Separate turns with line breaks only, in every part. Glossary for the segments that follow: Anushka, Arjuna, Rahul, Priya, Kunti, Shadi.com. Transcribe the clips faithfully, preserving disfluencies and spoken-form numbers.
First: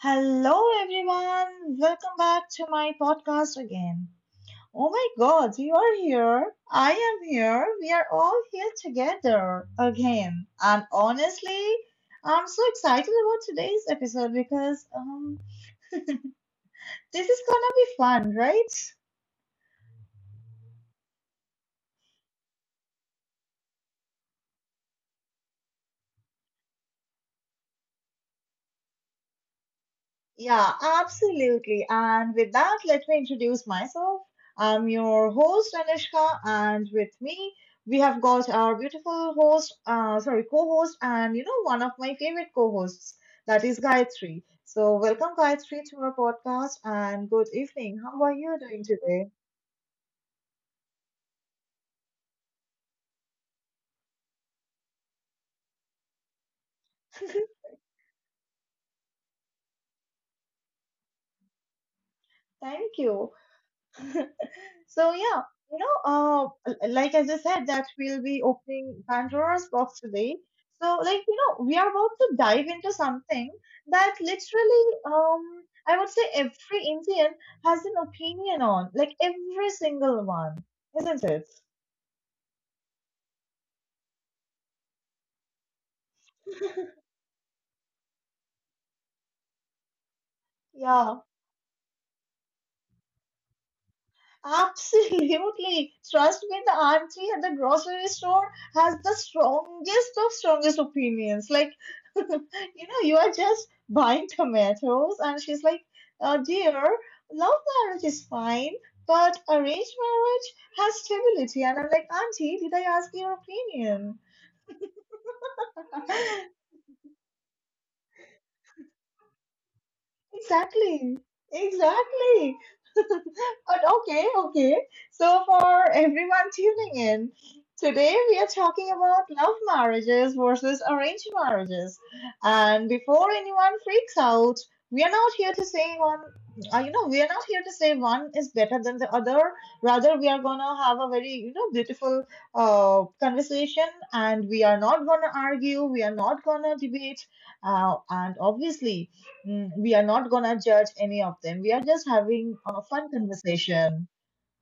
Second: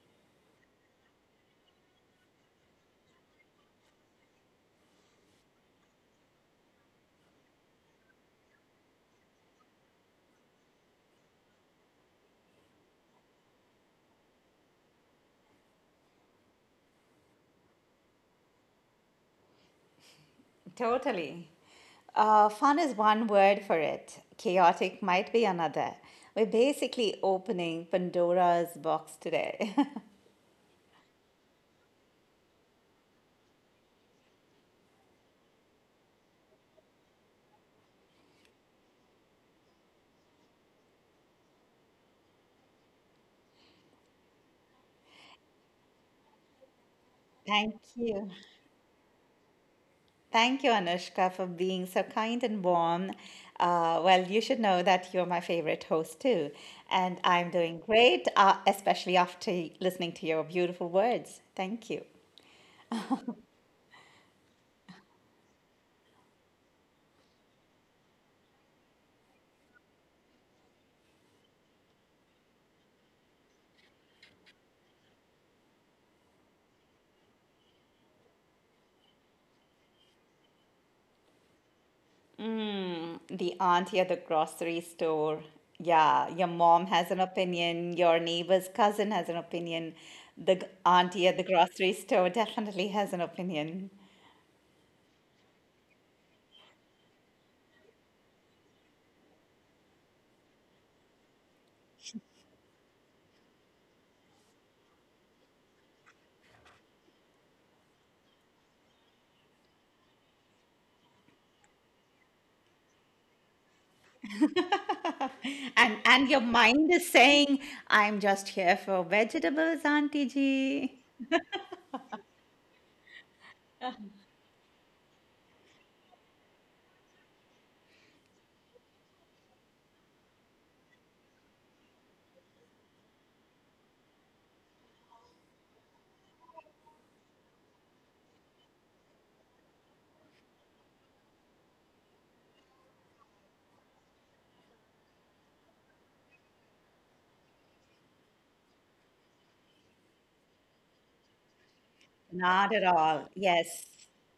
Hello everyone, welcome back to my podcast again. Oh my god, you are here, I am here, we are all here together again. And honestly, I'm so excited about today's episode because um, this is gonna be fun, right?
Totally. Uh, fun is one word for it, chaotic might be another. We're basically opening Pandora's box today.
Yeah, absolutely. And with that, let me introduce myself. I'm your host, Anishka, and with me, we have got our beautiful host, uh, sorry, co host, and you know, one of my favorite co hosts, that is Gayatri. So, welcome, Gayatri, to our podcast, and good
Thank
evening. How are
you.
you doing today?
Thank you, Anushka, for being so kind and warm. Uh, well, you should know that you're my favorite host too. And I'm doing great, uh, especially after listening to your beautiful words. Thank you.
Thank you. So yeah, you know, uh, l- like as I said, that we'll be opening Pandora's box today. So like you know, we are about to dive into something that literally, um, I would say every Indian has an opinion on, like every single one, isn't it?
Hmm, the auntie at the grocery store. Yeah, your mom has an opinion, your neighbor's cousin has an opinion, the g-
Yeah.
auntie at the grocery store definitely has an opinion.
Absolutely. Trust me, the auntie at the grocery store has the strongest of strongest opinions. Like, you know, you are just buying tomatoes, and she's like, uh, dear, love marriage is fine, but arranged marriage has stability. And I'm like, auntie, did I ask your opinion?
And and your mind is saying, I'm just here for vegetables, Auntie G.
Exactly, exactly. But okay, okay. So, for everyone tuning in, today we are talking about love marriages versus arranged marriages. And before anyone freaks out, we are not here to say one, uh, you know, we are not here to say one is better than the other. Rather, we are gonna have a very, you know, beautiful uh, conversation and we are not gonna argue, we are not gonna debate. Uh, and obviously, Mm, we are not gonna judge any of them. We are just having a
Not
fun
at all.
conversation.
Yes,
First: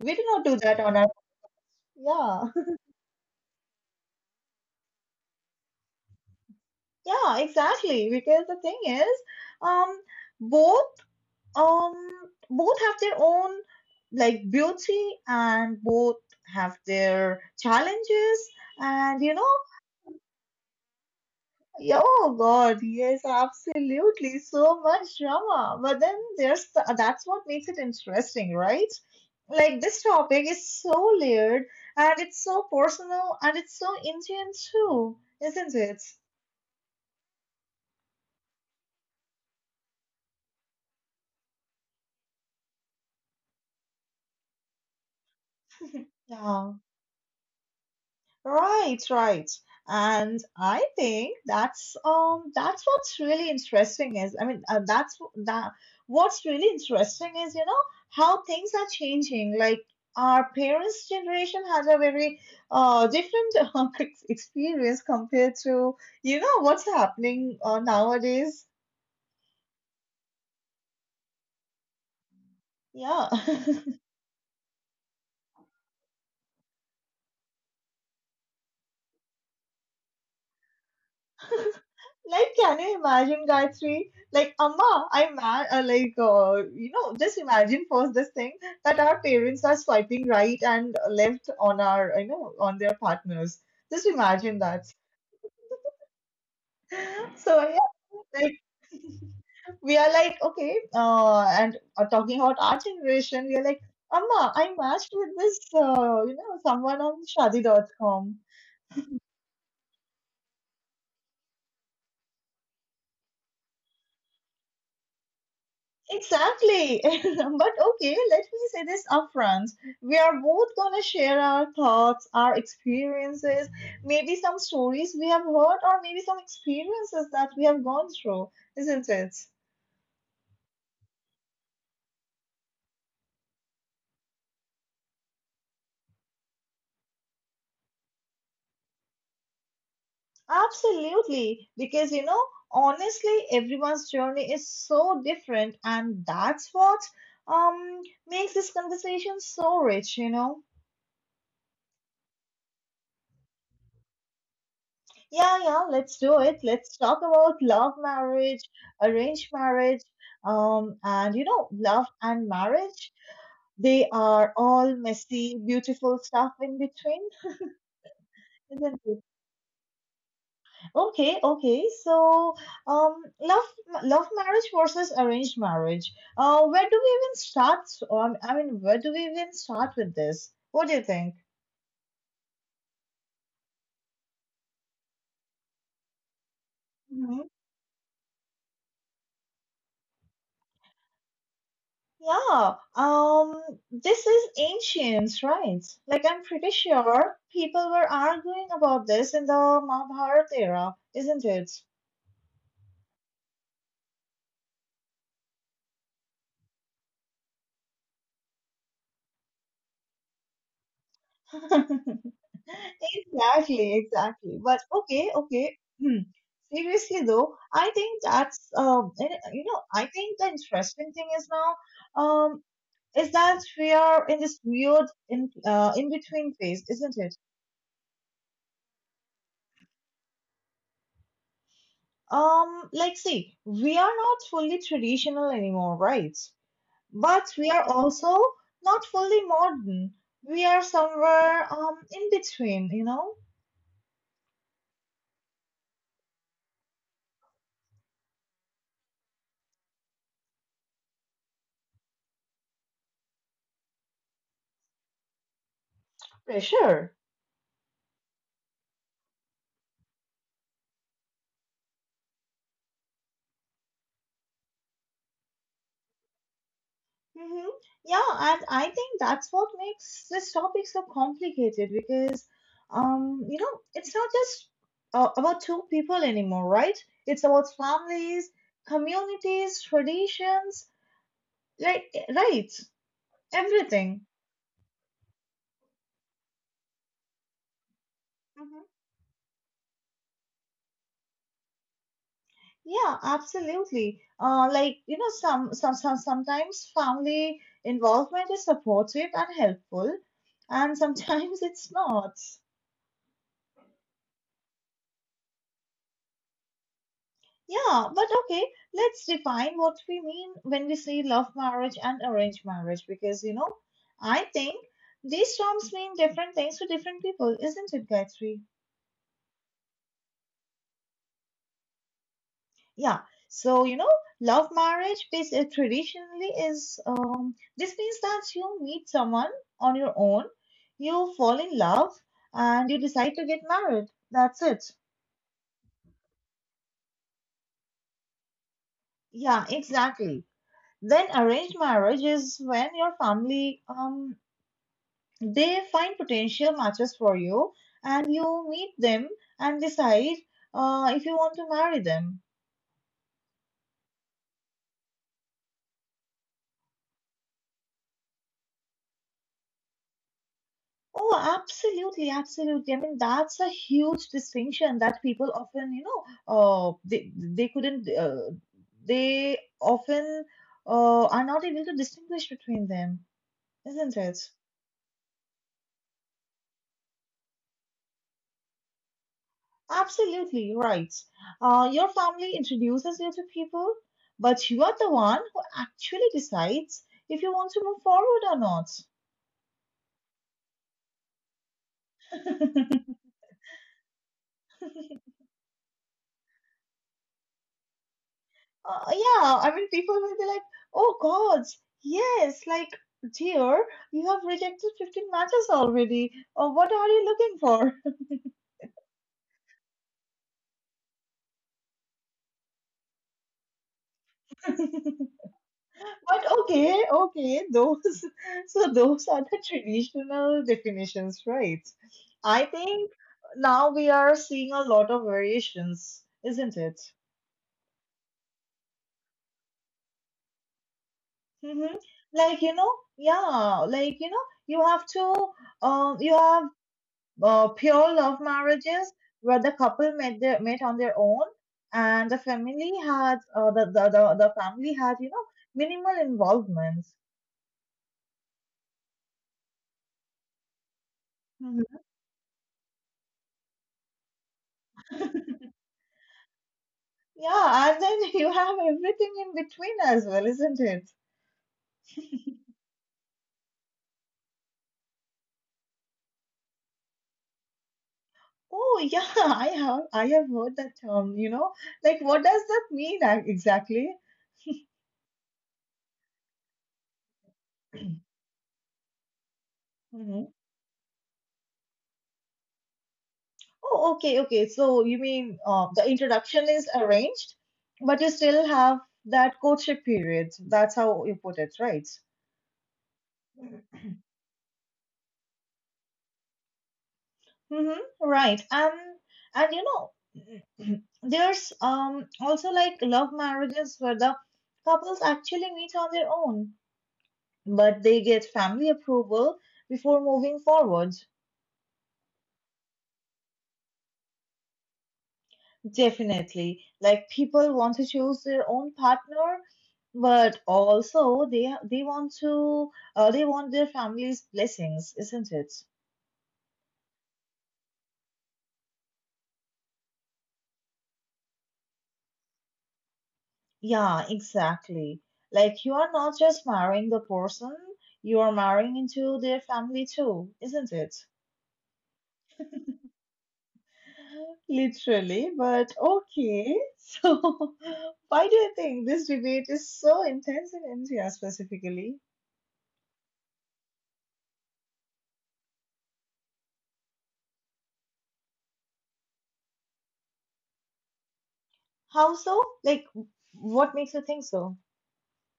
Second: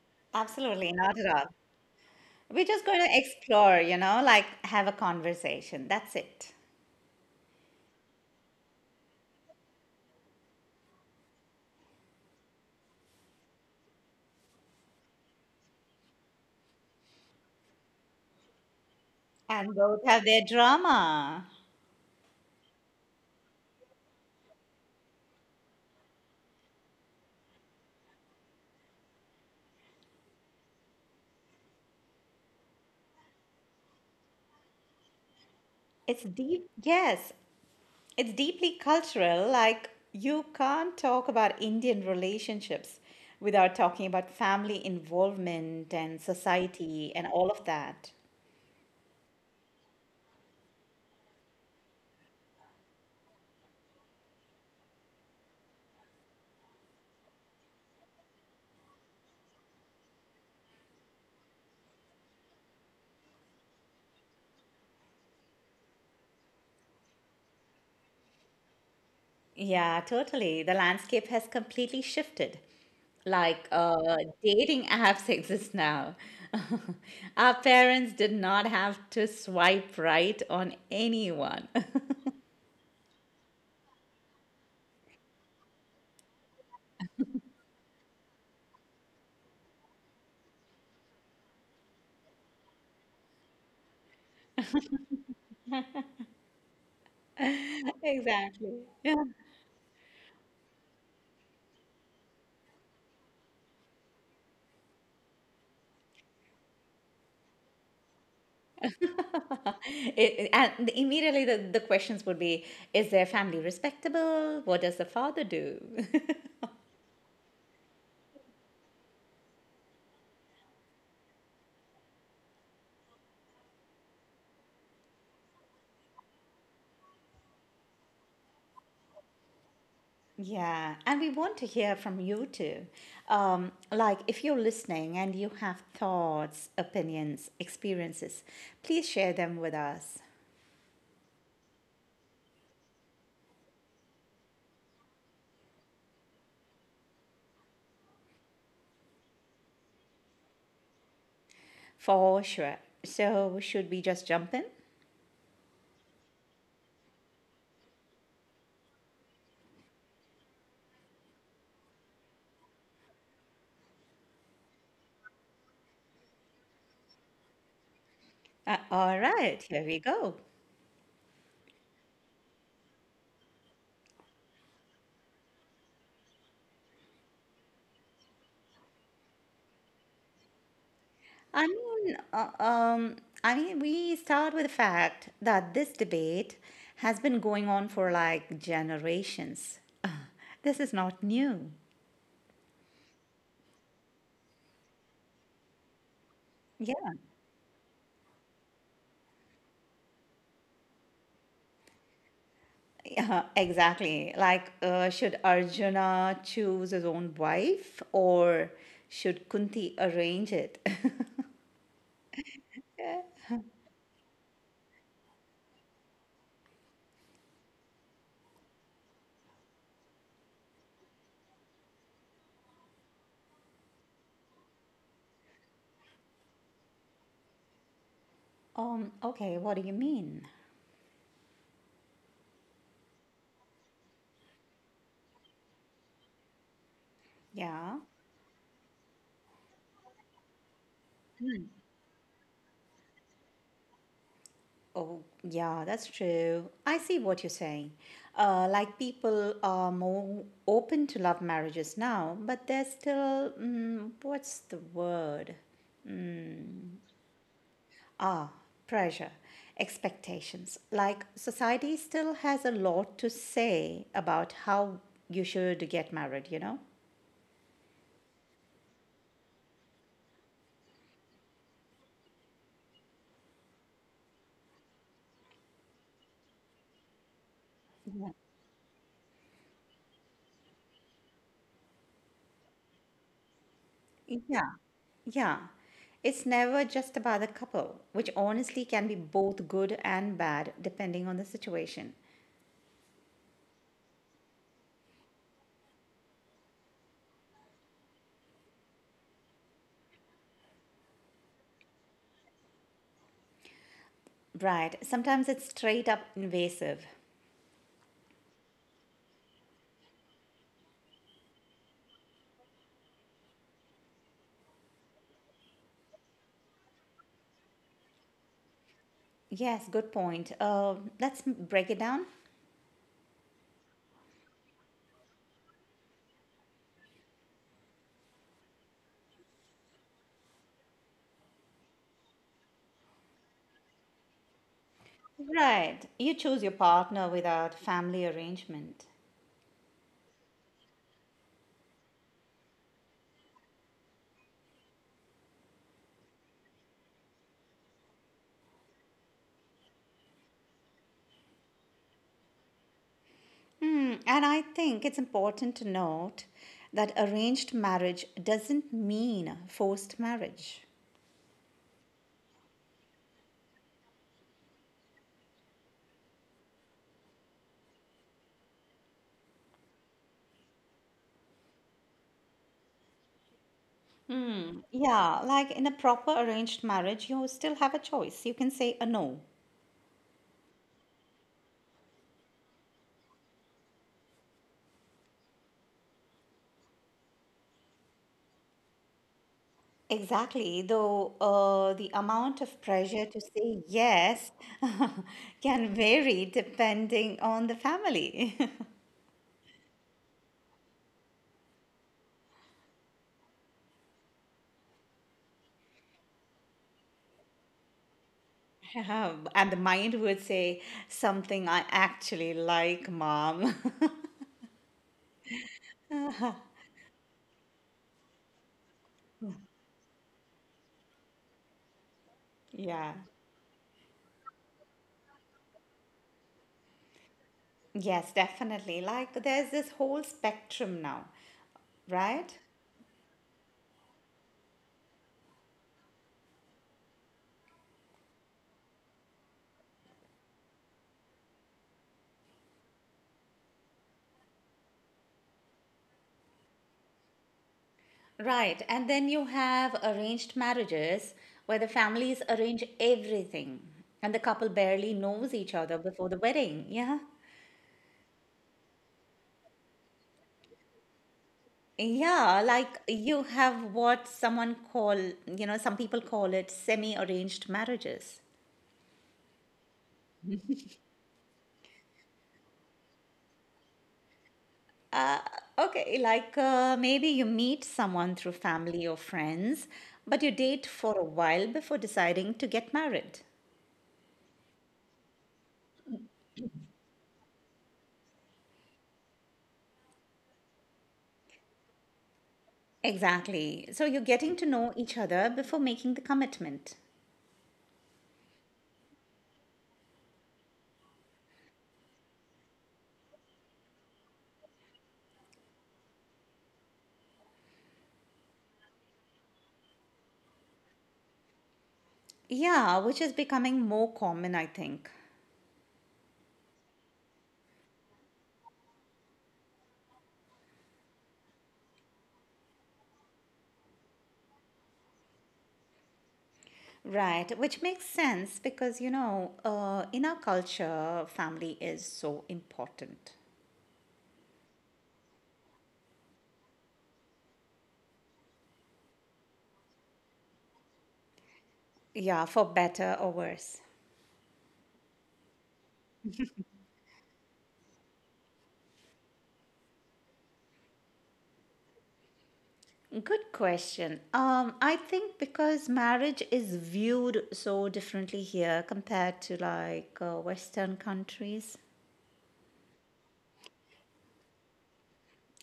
We do not do that
absolutely
on our,
not at all.
yeah.
We're just going to explore, you know, like have a conversation. That's it.
Yeah, exactly, because the thing is, um both, um both have their own like beauty, and both have their challenges, and you know.
And both have their drama.
Yeah, oh God, yes, absolutely. So much drama. But then there's the, that's what makes it interesting, right? Like this topic is so layered, and it's so personal, and it's so Indian too, isn't it?
It's deep, yes, it's deeply cultural. Like you can't talk about Indian relationships without talking about family involvement and
Yeah.
society and all of that.
Right, right. And I think that's um that's what's really interesting is, I mean uh, that's w- that what's really interesting is you know, how things are changing. Like our parents' generation had a very uh different uh, ex- experience compared to you know what's happening uh, nowadays.
Yeah, totally. The landscape has completely shifted.
Yeah.
Like uh, dating apps exist now. Our parents did not have to swipe right on anyone.
Like, can you imagine, Gayatri? Like, Amma, I'm mad. Uh, like, uh, you know, just imagine first this thing that our parents are swiping right and left on our, you know, on their partners. Just imagine that. So, yeah, like,
Exactly.
we are like, okay, uh, and uh, talking about our generation, we are like, Amma, I matched with this, uh, you know, someone on shadi dot com.
It, and immediately the, the questions would be, is their family respectable? What does the father do?
Exactly. But okay, let me say this upfront. We are both gonna share our thoughts, our experiences, maybe some stories we have heard, or maybe some experiences that we have gone through, isn't it?
Yeah, and we want to hear from you too. Um, like, if you're listening and you have thoughts, opinions, experiences, please share them with us
Absolutely. Because, you know, honestly, everyone's journey is so different, and that's what um makes this conversation so rich, you know.
for sure. So, should we just jump in?
Yeah, yeah, let's do it. Let's talk about love marriage, arranged marriage, um, and you know, love and marriage. They are all messy, beautiful stuff in between,
Uh, all
isn't it?
right, here we go.
Okay, okay. So, um, love, love marriage versus arranged marriage. Uh, where do we even start on? I mean, Where do we even start with this? What do you think?
I mean, uh, um, I mean, we start with the fact that this debate has been going on for like generations. This is not new.
Yeah, um, this is ancient, right? Like, I'm pretty
Yeah,
sure people were arguing about this in the Mahabharata era, isn't it?
yeah, exactly. Like, uh, should Arjuna choose his own wife or should Kunti arrange it?
Exactly, exactly. But okay, okay. Hmm. Seriously though, I think that's um, and, uh, you know, I think the interesting thing is now, um, is that we are in this weird in uh in between phase, isn't it?
Um, okay, what do you mean?
Um, like, see, we are not fully traditional anymore, right? But we
Yeah.
are also not fully modern. We are somewhere um in between, you know?
Oh, yeah, that's true. I see what you're saying. Uh, like people are more open to love marriages now, but there's still, mm, what's the word?
Pressure.
Ah, pressure, expectations. Like society still has a lot to say about how you should get married, you know?
Mm-hmm. Yeah, and I think that's what makes this topic so complicated because, um, you know, it's not just uh, about two people anymore, right? It's about
Yeah.
families, communities, traditions, like, right? Everything.
Yeah. Yeah. It's never just about the couple, which honestly can be both good and bad depending on the situation.
Yeah, absolutely. Uh, like you know, some some some sometimes family involvement is supportive and helpful, and sometimes it's not.
Right. Sometimes it's straight up invasive.
Yeah, but okay, let's define what we mean when we say love marriage and arranged marriage because you know, I think these terms mean different things to different people, isn't it, Gayatri?
Yes, good point. Uh, let's m- break it down.
Yeah. So, you know, love marriage bas- uh, traditionally is um, this means that you meet someone on your own, you fall in love, and you decide to get married. That's it.
Right. You choose your partner without family arrangement.
Yeah, exactly. Then arranged marriage is when your family um they find potential matches for you, and you meet them, and decide uh, if you want to marry them.
Hmm. And I think it's important to note that arranged marriage doesn't mean forced marriage.
Oh, absolutely, absolutely. I mean, that's a huge distinction that people often, you know, uh, they they couldn't, uh, they often uh, are not able to distinguish between them, isn't it?
Yeah, like in a proper arranged marriage, you still have a choice. You can say a no.
Absolutely right. Uh, your family introduces you to people, but you are the one who actually decides if you want to move forward or not.
Exactly, though uh, the amount of pressure to say yes can vary depending on the family.
Uh, yeah, I mean, people will be like, oh, gods, yes, like, dear, you have rejected fifteen matches already. Uh, what are you looking
Yeah, and the mind would say something I actually like, mom.
for? But okay, okay, those, so those are the traditional definitions, right? I
Yeah.
think now we are seeing a lot of variations, isn't it?
Yes, definitely. Like there's this whole spectrum now,
Hmm.
right?
Like, you know, yeah, like, you know, you have to, um, you have uh, pure love marriages where the couple met their, met on their own and the family had uh, the, the, the the family had you know minimal involvement.
Right. And then you have arranged marriages where the
Mhm.
families arrange everything and the couple barely knows each other before the wedding. Yeah.
Yeah, and then you have everything in between as well, isn't it?
Yeah, like you have what someone call, you know, some people call it semi-arranged marriages.
Oh yeah, i have I have heard that term you know. Like what does that mean ac- exactly?
Okay, like uh, maybe you meet someone through family or friends, but you
Mhm.
date for a while before deciding to get married.
Oh okay, okay, so you mean, uh, the introduction is arranged, but you still have that courtship period, that's how you put it, right?
Exactly. So you're getting to know each other before making the commitment.
Mm-hmm. Right. And and you know, there's um also like love marriages where the couples actually meet on their own, but they get family approval before moving forward.
Yeah, which is becoming more common, I think.
Definitely. Like people want to choose their own partner, but also they they want to uh, they want their family's blessings, isn't it?
Right, which makes sense because, you know, uh, in our culture, family is so important.
Yeah, exactly. Like you are not just marrying the person, you are marrying into their family too, isn't it?
Yeah, for better or worse.
Literally, but okay. So, why do you think this debate is so intense in India specifically?
Good question. Um, I think because marriage is viewed so differently here compared to like uh, Western countries.
How so? Like, what makes you think so?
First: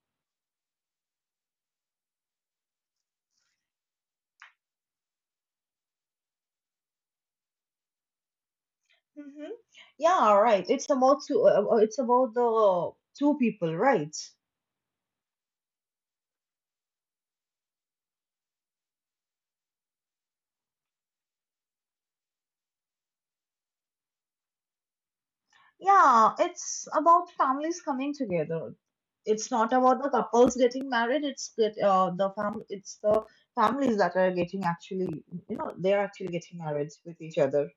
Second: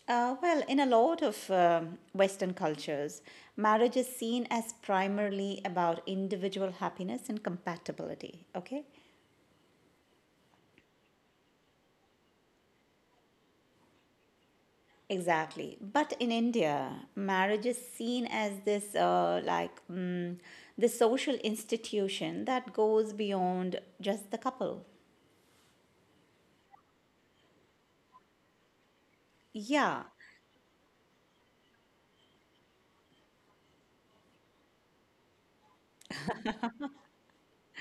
Uh, well, in a lot of um, Western cultures, marriage is seen as primarily about individual happiness and compatibility. Okay.
Hmm. Yeah, right. It's about two. Uh, uh, it's about the two people, right?
Exactly. But in India, marriage is seen as this uh, like mm, the social institution that goes beyond just the couple.
Yeah, it's about families coming together. It's not
Yeah.
about the couples getting married. It's get uh, the fam. It's the families that are getting actually, you know, they are actually getting married with each other.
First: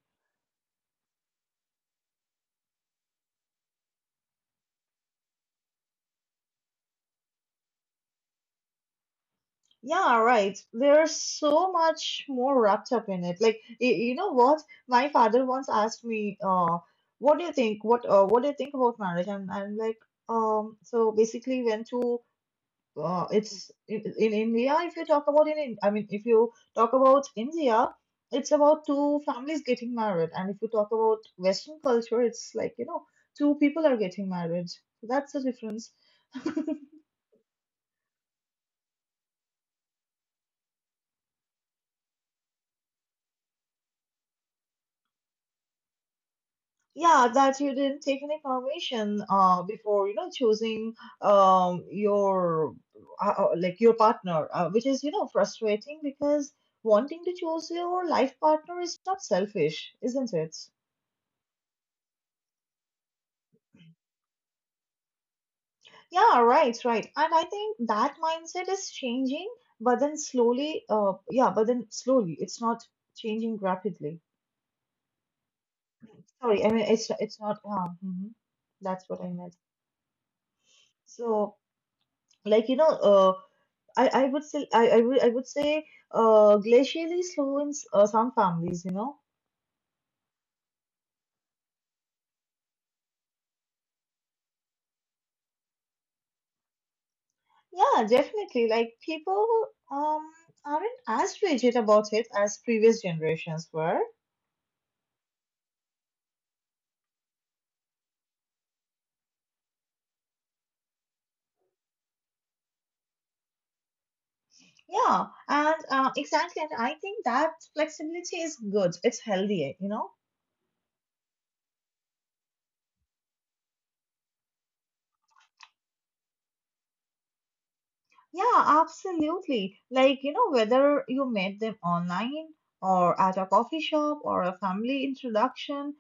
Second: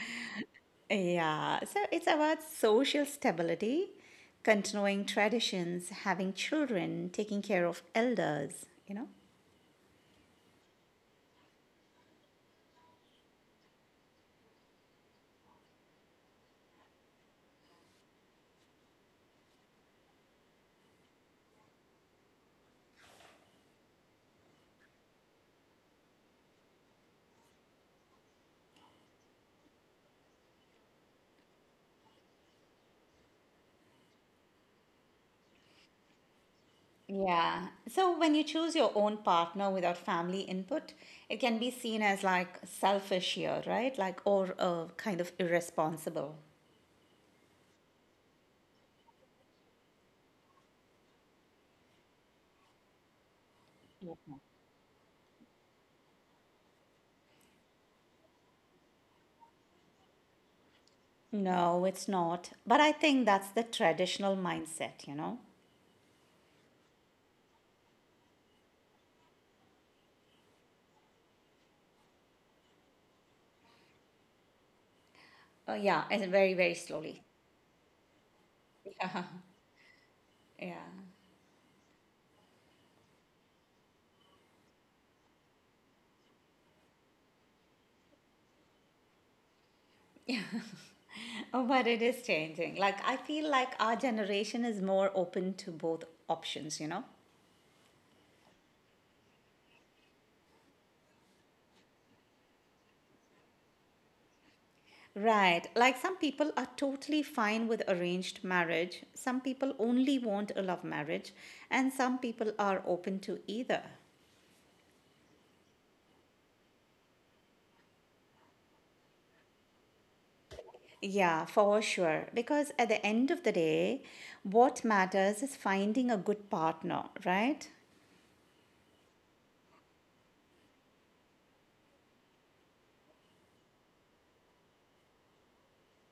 Yeah. So it's about social stability, continuing traditions, having children, taking care of elders, you know?
Yeah, right. There's so much more wrapped up in it. Like, y- you know what? My father once asked me, uh, "What do you think? What uh, what do you think about marriage?" And I'm like, um. So basically, when two uh, it's in, in India. If you talk about in, in- I mean, if you talk about India, it's about two families getting married, and if you talk about Western culture, it's like you know, two people are getting married. So that's the difference.
Yeah. So when you choose your own partner without family input, it can be seen as like selfish here, right? Like, or uh, kind of irresponsible.
Yeah, that you didn't take any permission uh before you know choosing um your uh, uh, like your partner, uh, which is you know frustrating because wanting to choose your life partner is not selfish, isn't it?
No, it's not. But I think that's the traditional mindset, you know?
Yeah, right, right. And I think that mindset is changing, but then slowly, uh, yeah, but then slowly, it's not changing rapidly.
Oh, yeah, and very, very
Sorry, I mean, it's
slowly.
it's not, uh, mhm, that's
Yeah,
what I meant.
yeah.
So, like, you know, uh, I, I would say, I, I would, I would say, uh, glacially slow in s- uh, some families, you know?
Oh, but it is changing. Like, I feel like our generation is more open to both options, you know?
Yeah, definitely. Like, people, um, aren't as rigid about it as previous generations were.
Right. Like, some people are totally fine with arranged marriage, some people only want a love marriage, and some people are open to either.
Yeah, and uh, exactly. And I think that flexibility is good. It's healthy, you know?
Yeah, for sure. Because at the end of the day, what matters is finding a good partner, right?
Yeah, absolutely. Like, you know, whether you met them online or at a coffee shop or a family introduction,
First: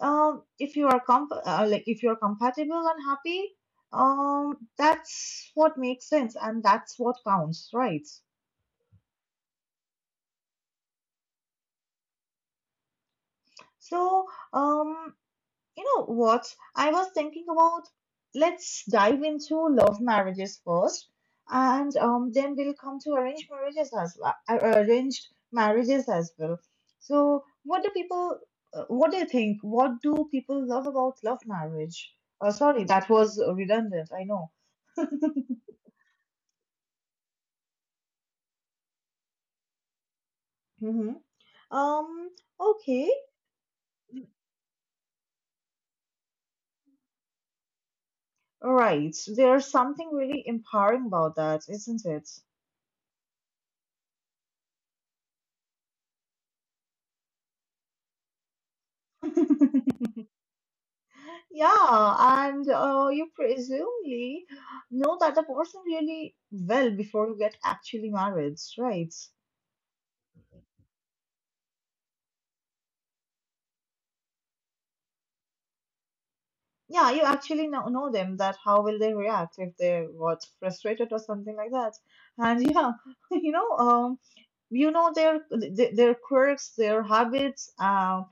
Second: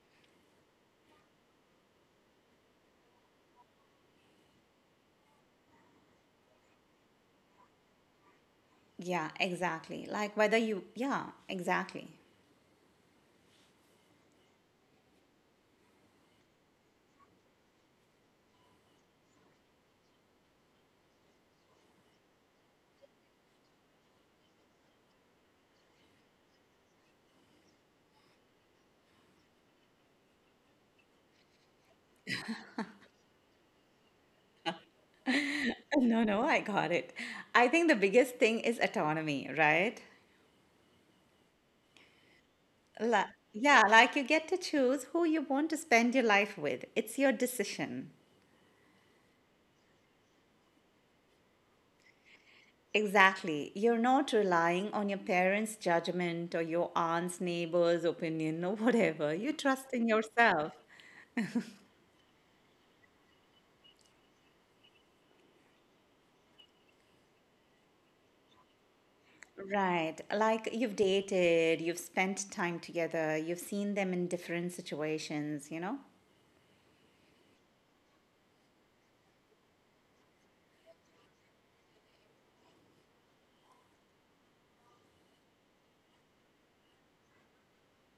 um, if you are comp uh, like if you're compatible and happy, um, that's what makes sense and that's what counts, right?
Yeah, exactly. Like whether you, yeah, exactly.
So, um, you know what? I was thinking about, let's dive into love marriages first, and um, then we'll come to arranged marriages as well. uh, Arranged marriages as well. So, what do people? Uh, What do you think? What do people love about love marriage? Oh, sorry, that was redundant. I know.
No, no, I got it. I think the biggest thing is autonomy, right?
Hmm. Um. Okay.
Like, yeah, like you get to choose who you want to spend your life with. It's your decision.
Right. There's something really empowering about that, isn't it?
Exactly. You're not relying on your parents' judgment or your aunt's neighbor's opinion or whatever. You trust in yourself.
Yeah, and uh, you presumably know that the person really well before you get actually married, right?
Right. Like you've dated, you've spent time together, you've seen them in different situations, you know?
Yeah, you actually know, know them that how will they react if they what frustrated or something like that. And yeah, you know, um, you know their th- their quirks, their habits, um,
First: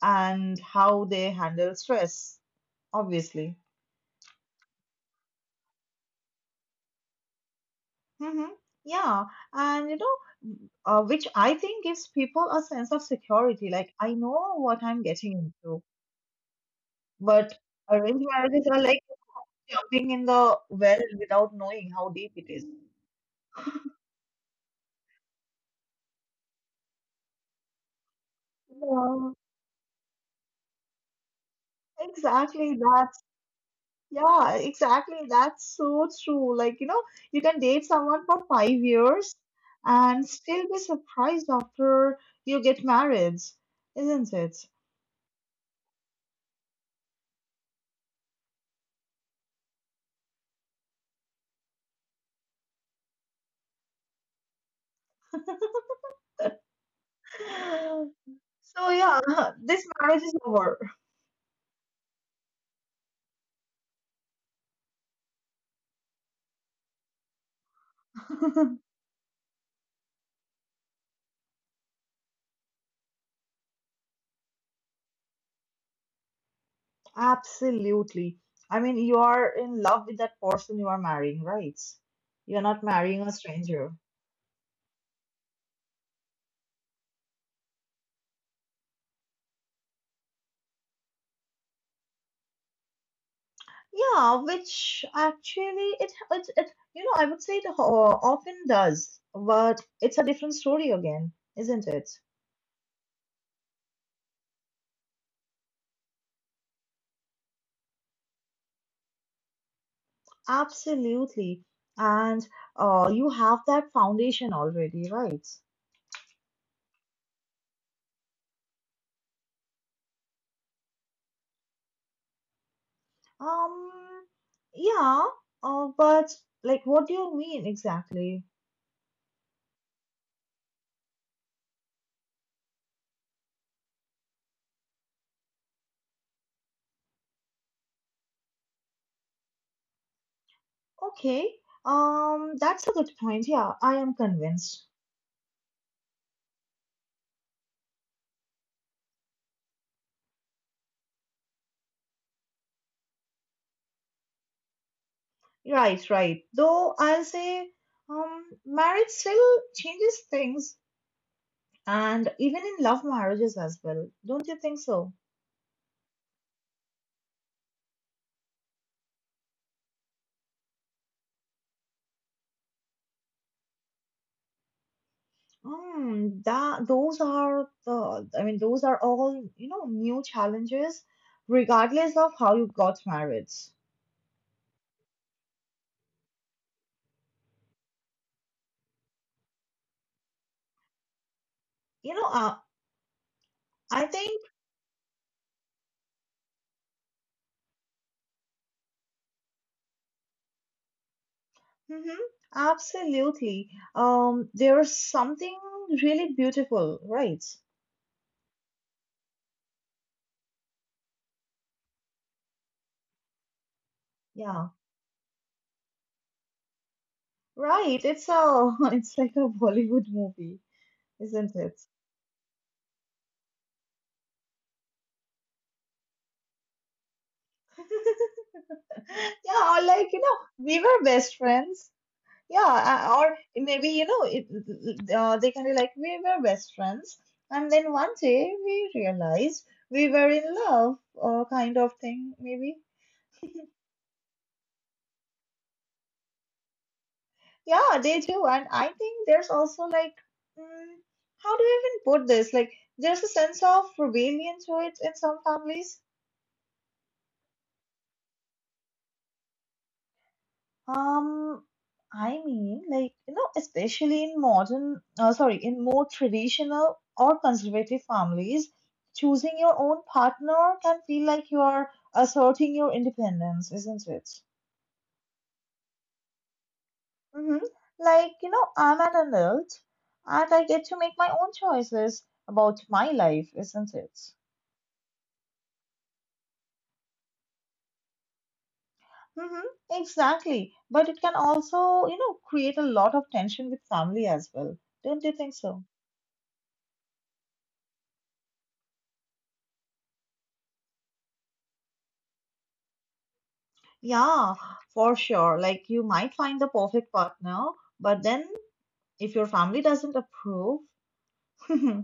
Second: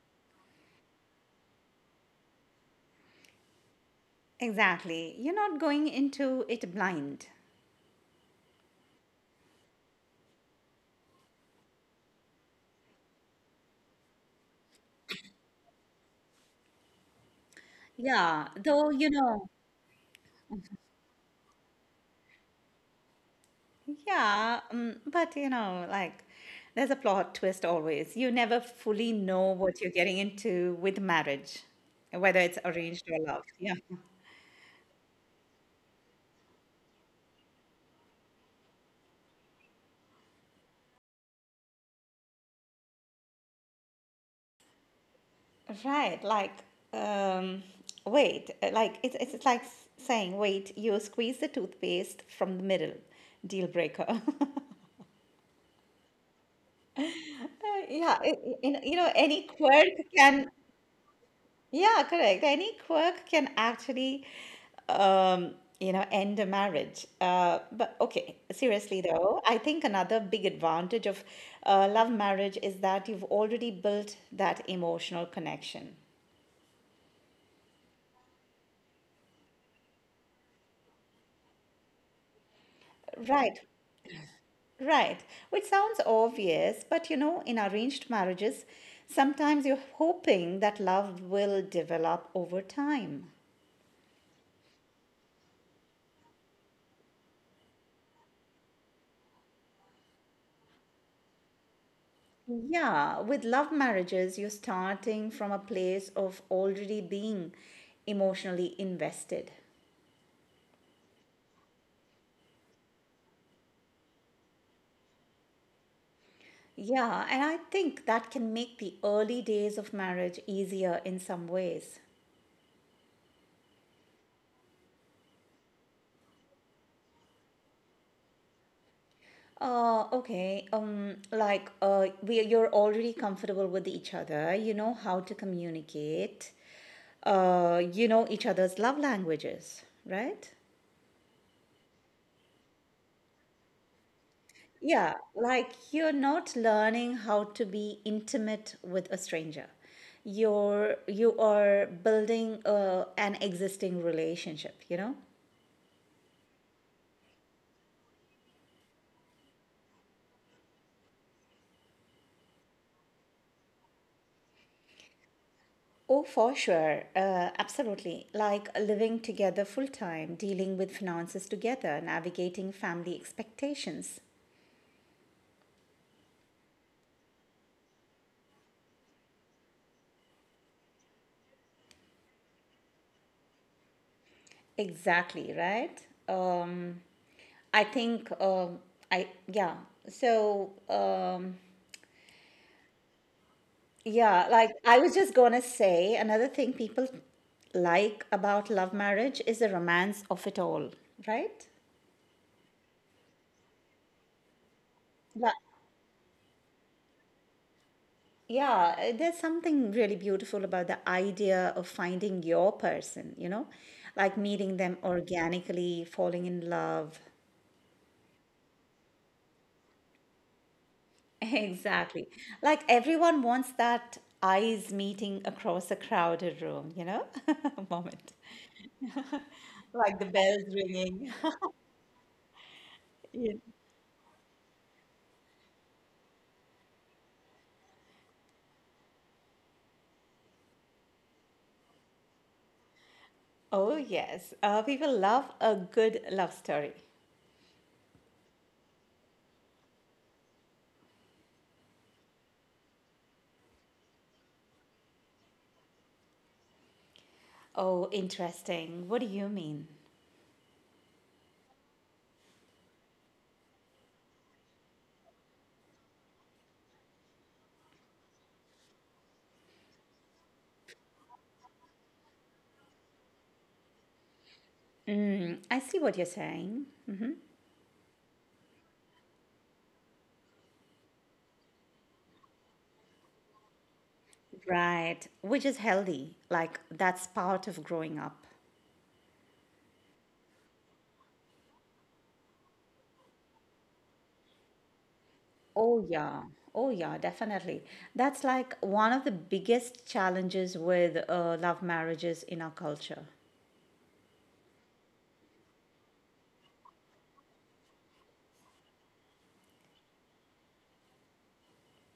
and how they handle stress, obviously.
Exactly. You're not going into it blind.
Mm-hmm. Yeah, and you know, w- uh, which I think gives people a sense of security. Like, I know what I'm getting into, but arranged
Yeah,
marriages
though,
are
you
like
know,
jumping in the well without knowing how deep it is.
yeah, um, but you know, like there's a plot twist always. You never fully
Yeah,
know what you're getting into with marriage, whether it's
exactly.
arranged or
That's,
love. Yeah.
yeah, exactly. That's so true. Like, you know, you can date someone for five years and still be surprised after you get married, isn't it?
Right. Like, um, wait, uh, like it's, it's it's like s- saying, wait, you squeeze the toothpaste from the middle, deal breaker. Uh, Yeah, it, it- you know, you
So
know,
yeah,
any quirk
this marriage is
can.
over.
Yeah, correct. Any quirk can actually, um, you know, end a marriage. Uh, but okay, seriously though, I think another big advantage of uh, love marriage is that you've already built that emotional connection.
Absolutely. I mean, you are in love with that person you are marrying, right? You're not marrying a
Right,
stranger.
right. Which sounds obvious, but you know, in arranged marriages, sometimes you're hoping that love will develop over time.
Yeah, which actually it it, it you know I would say it ho- often does, but it's a different story again, isn't it?
Yeah, with love marriages, you're starting from a place of already being emotionally invested.
Absolutely. And uh, you have that foundation already, right?
Yeah, and I think that can make the early days of marriage easier in some ways.
Um, yeah. Uh, but like, what do you mean exactly?
Uh, okay, um, like uh, we you're already comfortable with each other. You know how to communicate. Uh, you know each other's love languages, right?
Okay, um, that's a good point. Yeah, I am convinced.
Yeah, like you're not learning how to be intimate with a stranger. You're you are building uh, an existing relationship, you know?
Right, right. Though I'll say, um, marriage still changes things, and even in love marriages as well. Don't you think so?
Oh, for sure. Uh, absolutely. Like living together full time, dealing with finances together, navigating family expectations.
Um, that those are the, I mean, those are all, you know, new challenges, regardless of how you got married.
Exactly, right? Um, I think um, I yeah. So um,
You know, uh, I
Yeah,
think,
like I was just gonna say, another thing people like about love marriage is the romance of it all, right?
hmm absolutely. Um, there's
Like,
something really beautiful, right?
yeah, uh, there's something really beautiful about the idea of finding your person, you know, like meeting
Yeah,
them organically, falling in love.
right, it's a it's like a Bollywood movie, isn't it?
Exactly. Like everyone wants that eyes meeting across a crowded room, you know, moment,
Yeah, or
like
like
the
you know,
bells
we were
ringing.
best friends. Yeah, uh, or maybe you know, it, uh, they can be like we were best friends, and then one day we realized we were in love, or kind of thing, maybe.
Oh, yes. Uh, people love a good love story.
Yeah, they do, and I think there's also like, mm, how do you even put this? Like, there's a sense of rebellion to it in some families.
Oh, interesting. What do you mean?
Um, I mean, like, you know, especially in modern, uh, sorry, in more traditional or conservative families, choosing your own partner can feel like you are asserting your independence, isn't it?
Mm, I see what you're saying.
Mm-hmm. Like, you know, I'm an adult and I get to make my own choices about my life, isn't it?
Right. Which is healthy. Like, that's part of growing up.
Mm-hmm. Exactly. But it can also, you know, create a lot of tension with family as well. Don't you think so?
Oh, yeah. Oh, yeah, definitely. That's like one of the biggest challenges with uh, love marriages in our culture.
Yeah, for sure. Like you might find the perfect partner, but then if your family doesn't approve,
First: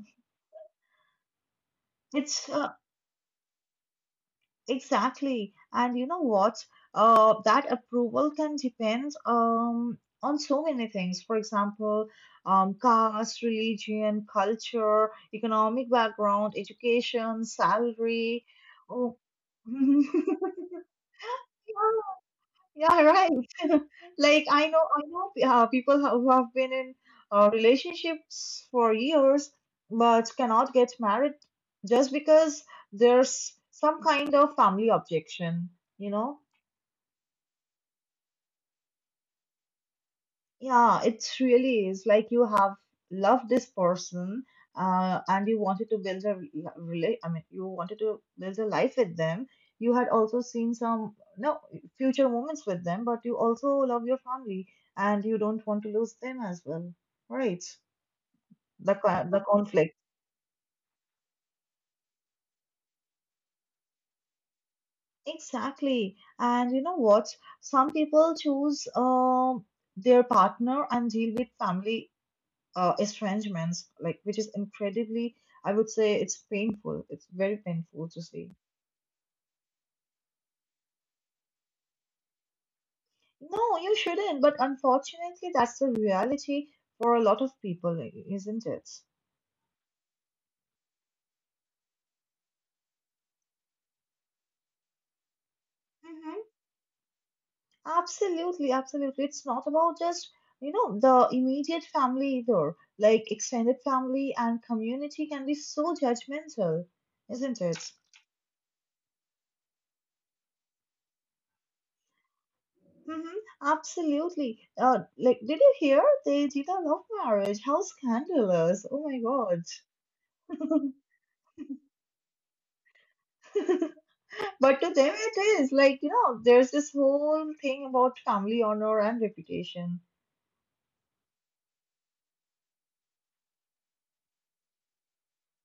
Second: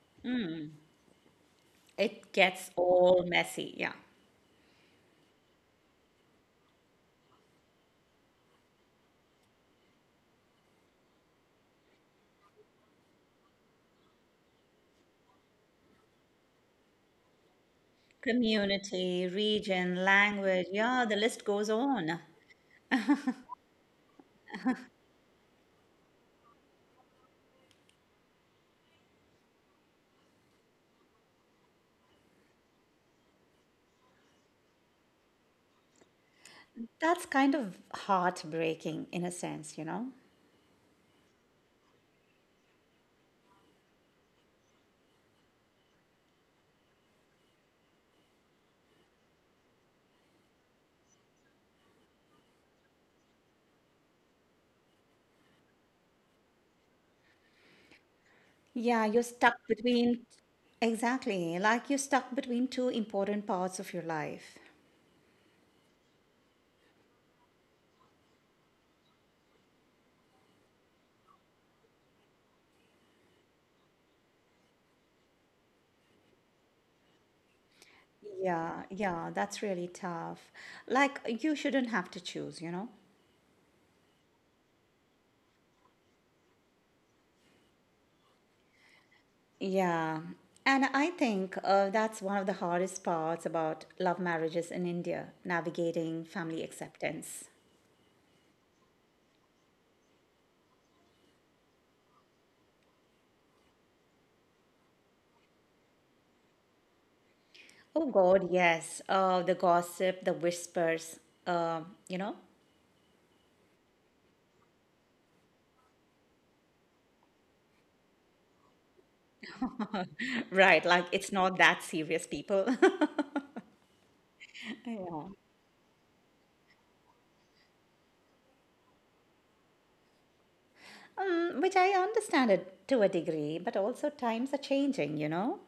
It
it's
gets
uh,
all messy. Yeah.
exactly. And you know what? Uh, that approval can depend um on so many things. For example, um, caste, religion, culture, economic background, education, salary. Oh.
Community, region, language. Yeah, the list goes on.
Yeah, right. Like I know, I know uh, people ho- who have been in uh, relationships for years but cannot get married just because there's some kind of family objection, you know.
That's kind of heartbreaking in a sense, you know?
Yeah, it really is like you have loved this person, uh, and you wanted to build a really, I mean, you wanted to build a life with them. You had also seen some no future moments with them, but you also love your family and you don't want to lose them as well, right? The
Yeah, you're
co- the
stuck
conflict.
between, exactly, like you're stuck between two important parts of your life.
Exactly. And you know what? Some people choose um their partner and deal with family uh, estrangements, like which is incredibly, I would say it's painful. It's very painful to see.
Yeah, yeah, that's really tough. Like, you shouldn't have to choose, you know?
No, you shouldn't. But unfortunately, that's the reality for a lot of people, eh, isn't it?
Yeah. And I think uh, that's one of the hardest parts about love marriages in India, navigating
Mm-hmm.
family acceptance.
Absolutely, absolutely. It's not about just, you know, the immediate family either. Like extended family and community can be so judgmental, isn't it?
Oh God, yes. Uh, the gossip, the whispers, uh, you know.
Mm-hmm. Absolutely. Uh, like, did you hear they did a love marriage? How scandalous. Oh my God.
Right, like it's not that serious, people.
But to them,
Yeah.
it is like, you know, there's this whole thing about family honor and reputation.
Um, which I understand it to a degree, but also times are changing, you know?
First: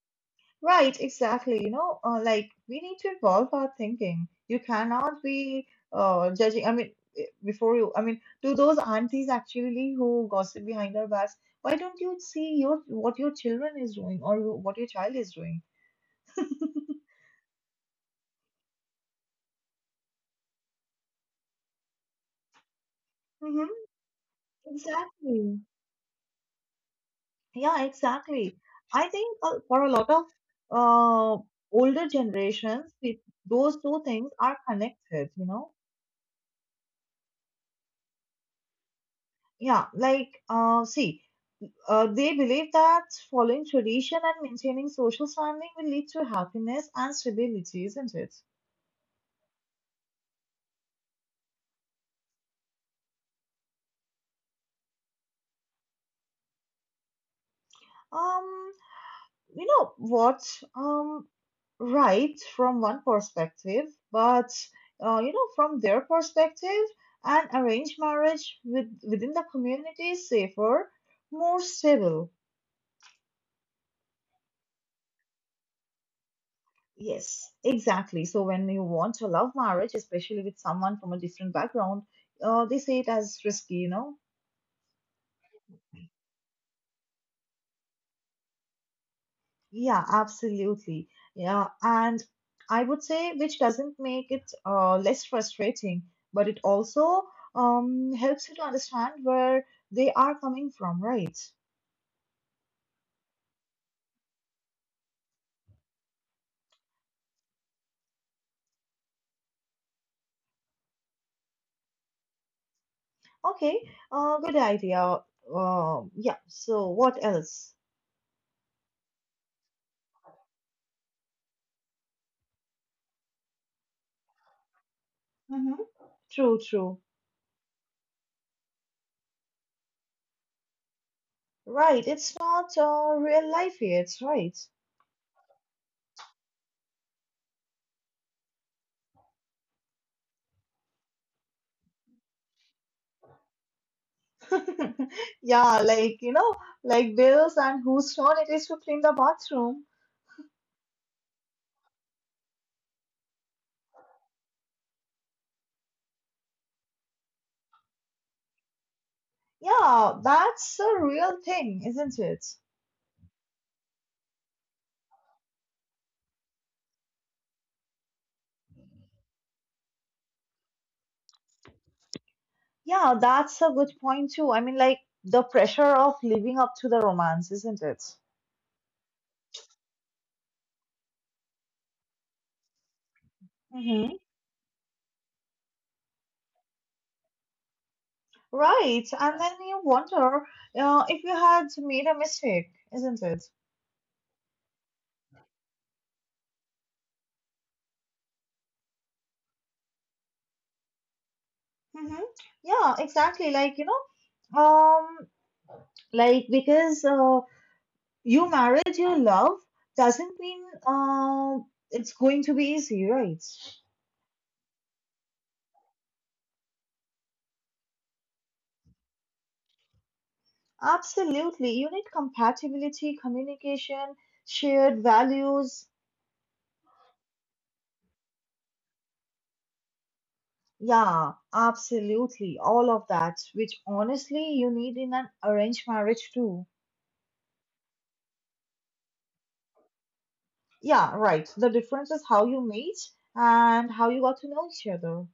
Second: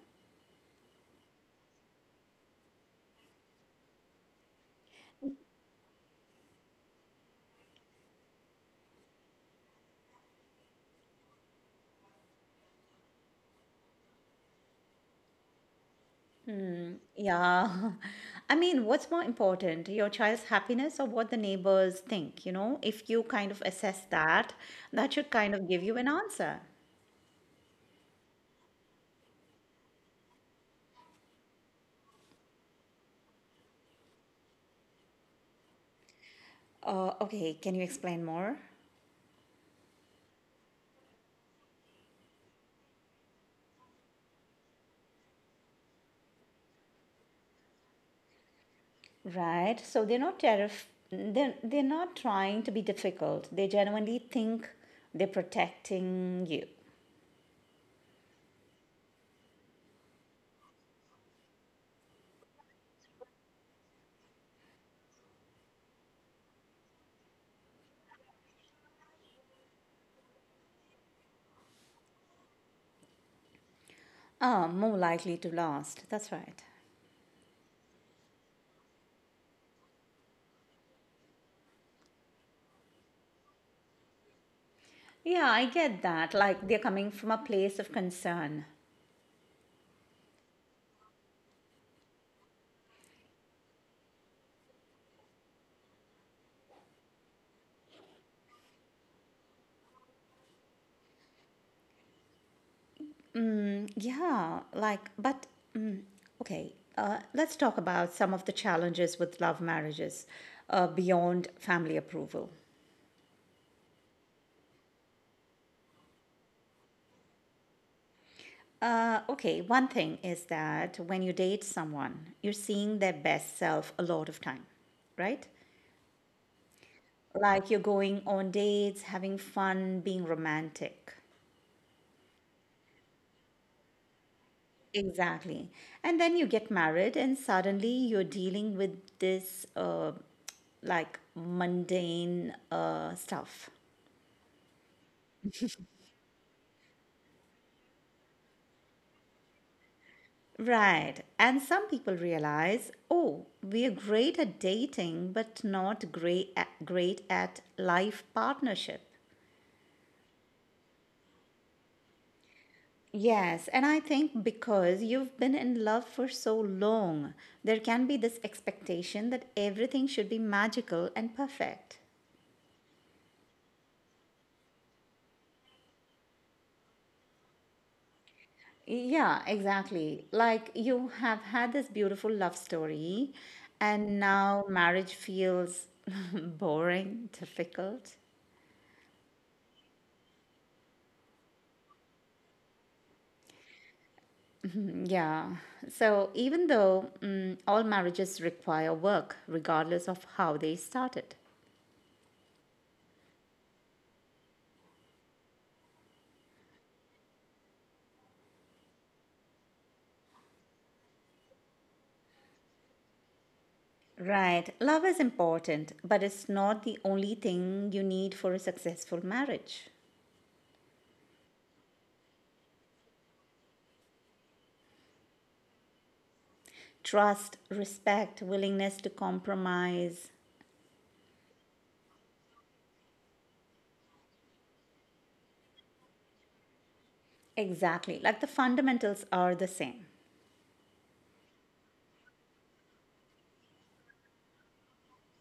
Right, exactly. You know, uh, like we need to evolve our thinking. You cannot be uh, judging. I mean, eh, before you, I mean, to those aunties actually who gossip behind our backs, why don't you see your what your children is doing or what your child is doing?
Yeah. I mean, what's more important, your child's happiness or what the neighbors think, you know? If you kind
Mm-hmm,
of assess that, that should
exactly.
kind of give you an answer.
Yeah, exactly. I think uh, for a lot of uh, older generations, it, those two things are connected, you know?
Uh, okay, can you explain more?
Yeah, like, uh, see, uh, they believe that following tradition and maintaining social standing will lead to happiness and stability, isn't it?
Right. So they're not terrif they're they're not trying to be difficult. They genuinely think they're protecting you.
Um, You know what? Um, right from one perspective, but uh, you know from their perspective, an arranged marriage with, within the community is safer, more stable.
Ah, more likely to last. That's right.
Yes, exactly. So when you want a love marriage, especially with someone from a different background, uh, they say it as risky, you know
Yeah, I get that. Like they're coming from a place of concern.
Yeah, absolutely. Yeah, and I would say which doesn't make it uh, less frustrating, but it also um, helps you to understand where they are coming from, right?
Mm, Yeah, like, but mm, okay, uh, let's talk about some of the challenges with love marriages uh, beyond family approval.
Okay, uh, good idea. Uh, yeah, so what else?
Uh, okay, one thing is that when you date someone, you're seeing their best self a lot of time, right?
Hmm. True, true.
Like you're going on dates, having fun, being romantic.
Right, it's not uh, real life yet, right?
Exactly. And then you get married, and suddenly you're dealing with this uh, like mundane uh, stuff.
Yeah, like, you know, like bills and whose turn it is to clean the bathroom.
Right. And some people realize, oh, we are great at dating, but not great at, great at life partnership.
Yeah, that's a real thing, isn't it?
Yes, and I think because you've been in love for so long, there can be this expectation that everything should be magical and perfect.
Yeah, that's a good point too. I mean, like the pressure of living up to the romance, isn't it?
Yeah, exactly. Like you have had this beautiful love story,
Mm-hmm.
and now marriage feels boring, difficult.
Right. And then you wonder uh, if you had made a mistake, isn't it?
Mm, Yeah. So even though mm, all marriages require work, regardless of how they started.
Mm-hmm. Yeah, exactly. Like, you know, um, like because uh, you married your love doesn't mean uh, it's going to be easy, right?
Right. Love is important, but it's not the only thing you need for a successful marriage.
Absolutely. You need compatibility, communication, shared values.
Trust, respect, willingness to compromise.
Yeah, absolutely. All of that, which honestly you need in an arranged marriage too.
Exactly. Like the fundamentals are the same.
Yeah, right. The difference is how you meet and how you got to know each other.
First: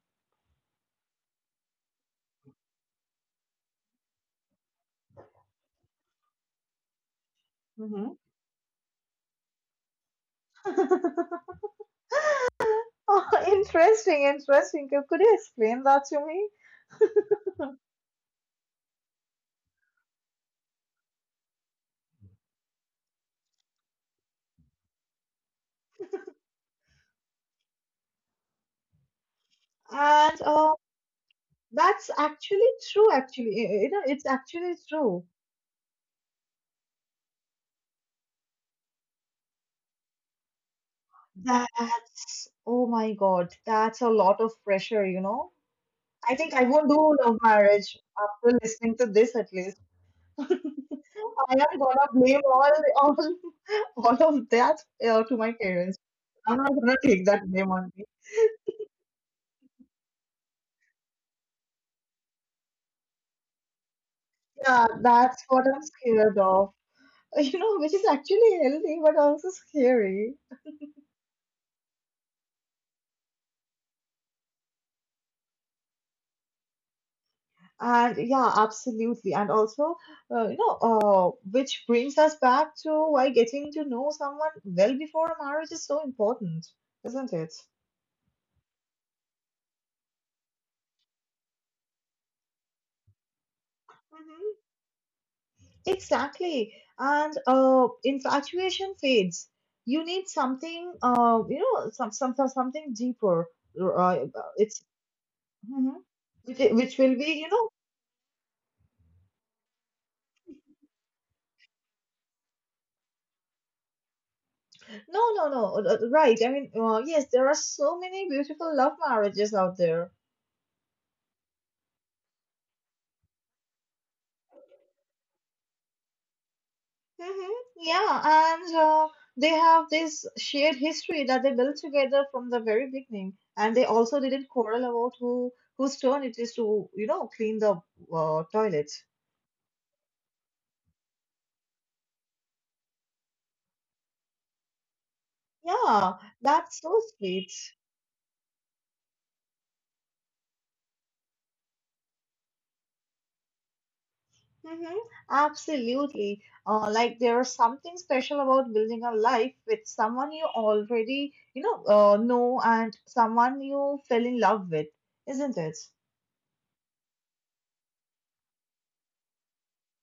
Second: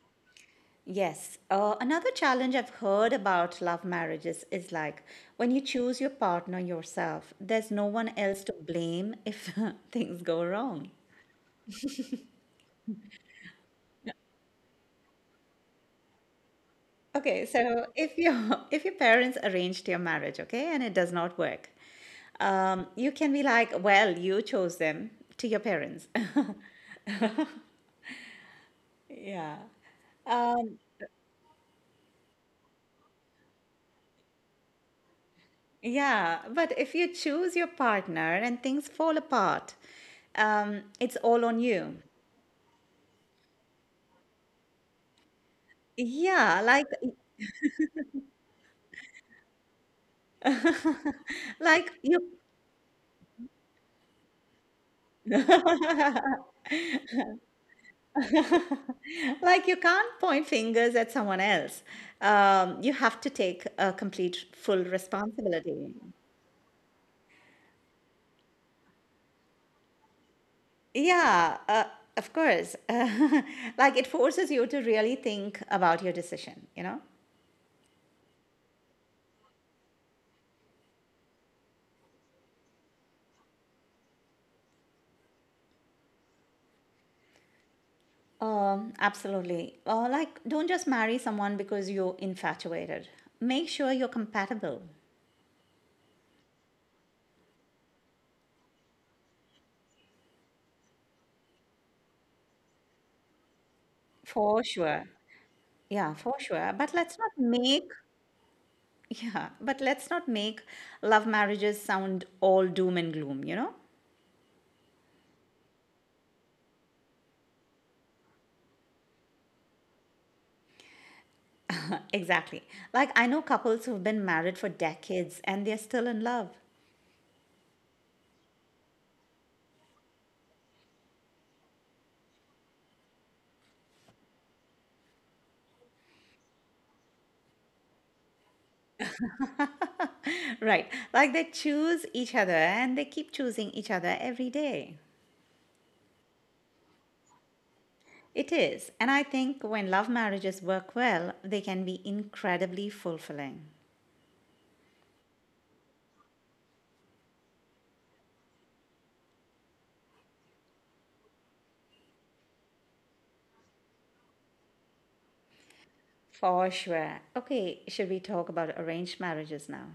Yes. Uh, another challenge I've heard about love marriages is like when you choose your partner yourself, there's no
Hmm.
one else to blame if things go wrong.
Oh, interesting, interesting. Could could you explain that to me?
Okay, so if your if your parents arranged your marriage, okay, and it does not work, um, you can be like, well, you chose them to your parents. Yeah.
And uh,
Um,
that's actually true, actually. You know, it's actually true.
yeah, but if you choose your partner and things fall apart, um, it's all on you.
That's, oh my God, that's a lot of pressure, you know. I think I
Yeah,
won't
like
do love marriage after listening to this at least. I am
like
gonna
you
blame all all, all of that uh, to my parents. I'm not gonna take that blame on me.
like you can't point fingers at someone else. Um, you have to take a complete
Yeah,
full
that's what I'm
responsibility.
scared of. You know, which is actually healthy but also scary.
Yeah, uh, of course. like it forces you to really think about your decision, you know?
And yeah, absolutely. And also, uh, you know, uh, which brings us back to why getting to know someone well before a marriage is so important, isn't it?
Um, absolutely. Uh, like, don't just marry someone because you're infatuated. Make sure you're
Mhm.
compatible.
Exactly. And uh, infatuation fades. You need something, uh, you know, some, some, some something deeper. Uh,
For
it's
sure.
Mhm.
Yeah, for
which,
sure. But
which will
let's not
be, you know,
make Yeah, but let's not make love marriages sound all doom and gloom, you know?
no, no, no, uh, right. I mean, uh, yes, there are so many beautiful love marriages out there.
Exactly. Like, I know couples who've been married for decades and they're still in love.
Mm-hmm. Yeah, and uh, they have this shared history that they built together from the very beginning, and they also didn't quarrel about who whose turn it is to, you know, clean the uh, toilet.
Right. Like, they choose each other and they keep choosing each other every day.
Yeah, that's so sweet.
It is. And I think when love marriages work well, they can be incredibly fulfilling.
Mm-hmm. Absolutely. Uh, like there's something special about building a life with someone you already, you know, uh, know and someone you fell in love with, isn't it?
For sure. Okay, should we talk about arranged marriages now?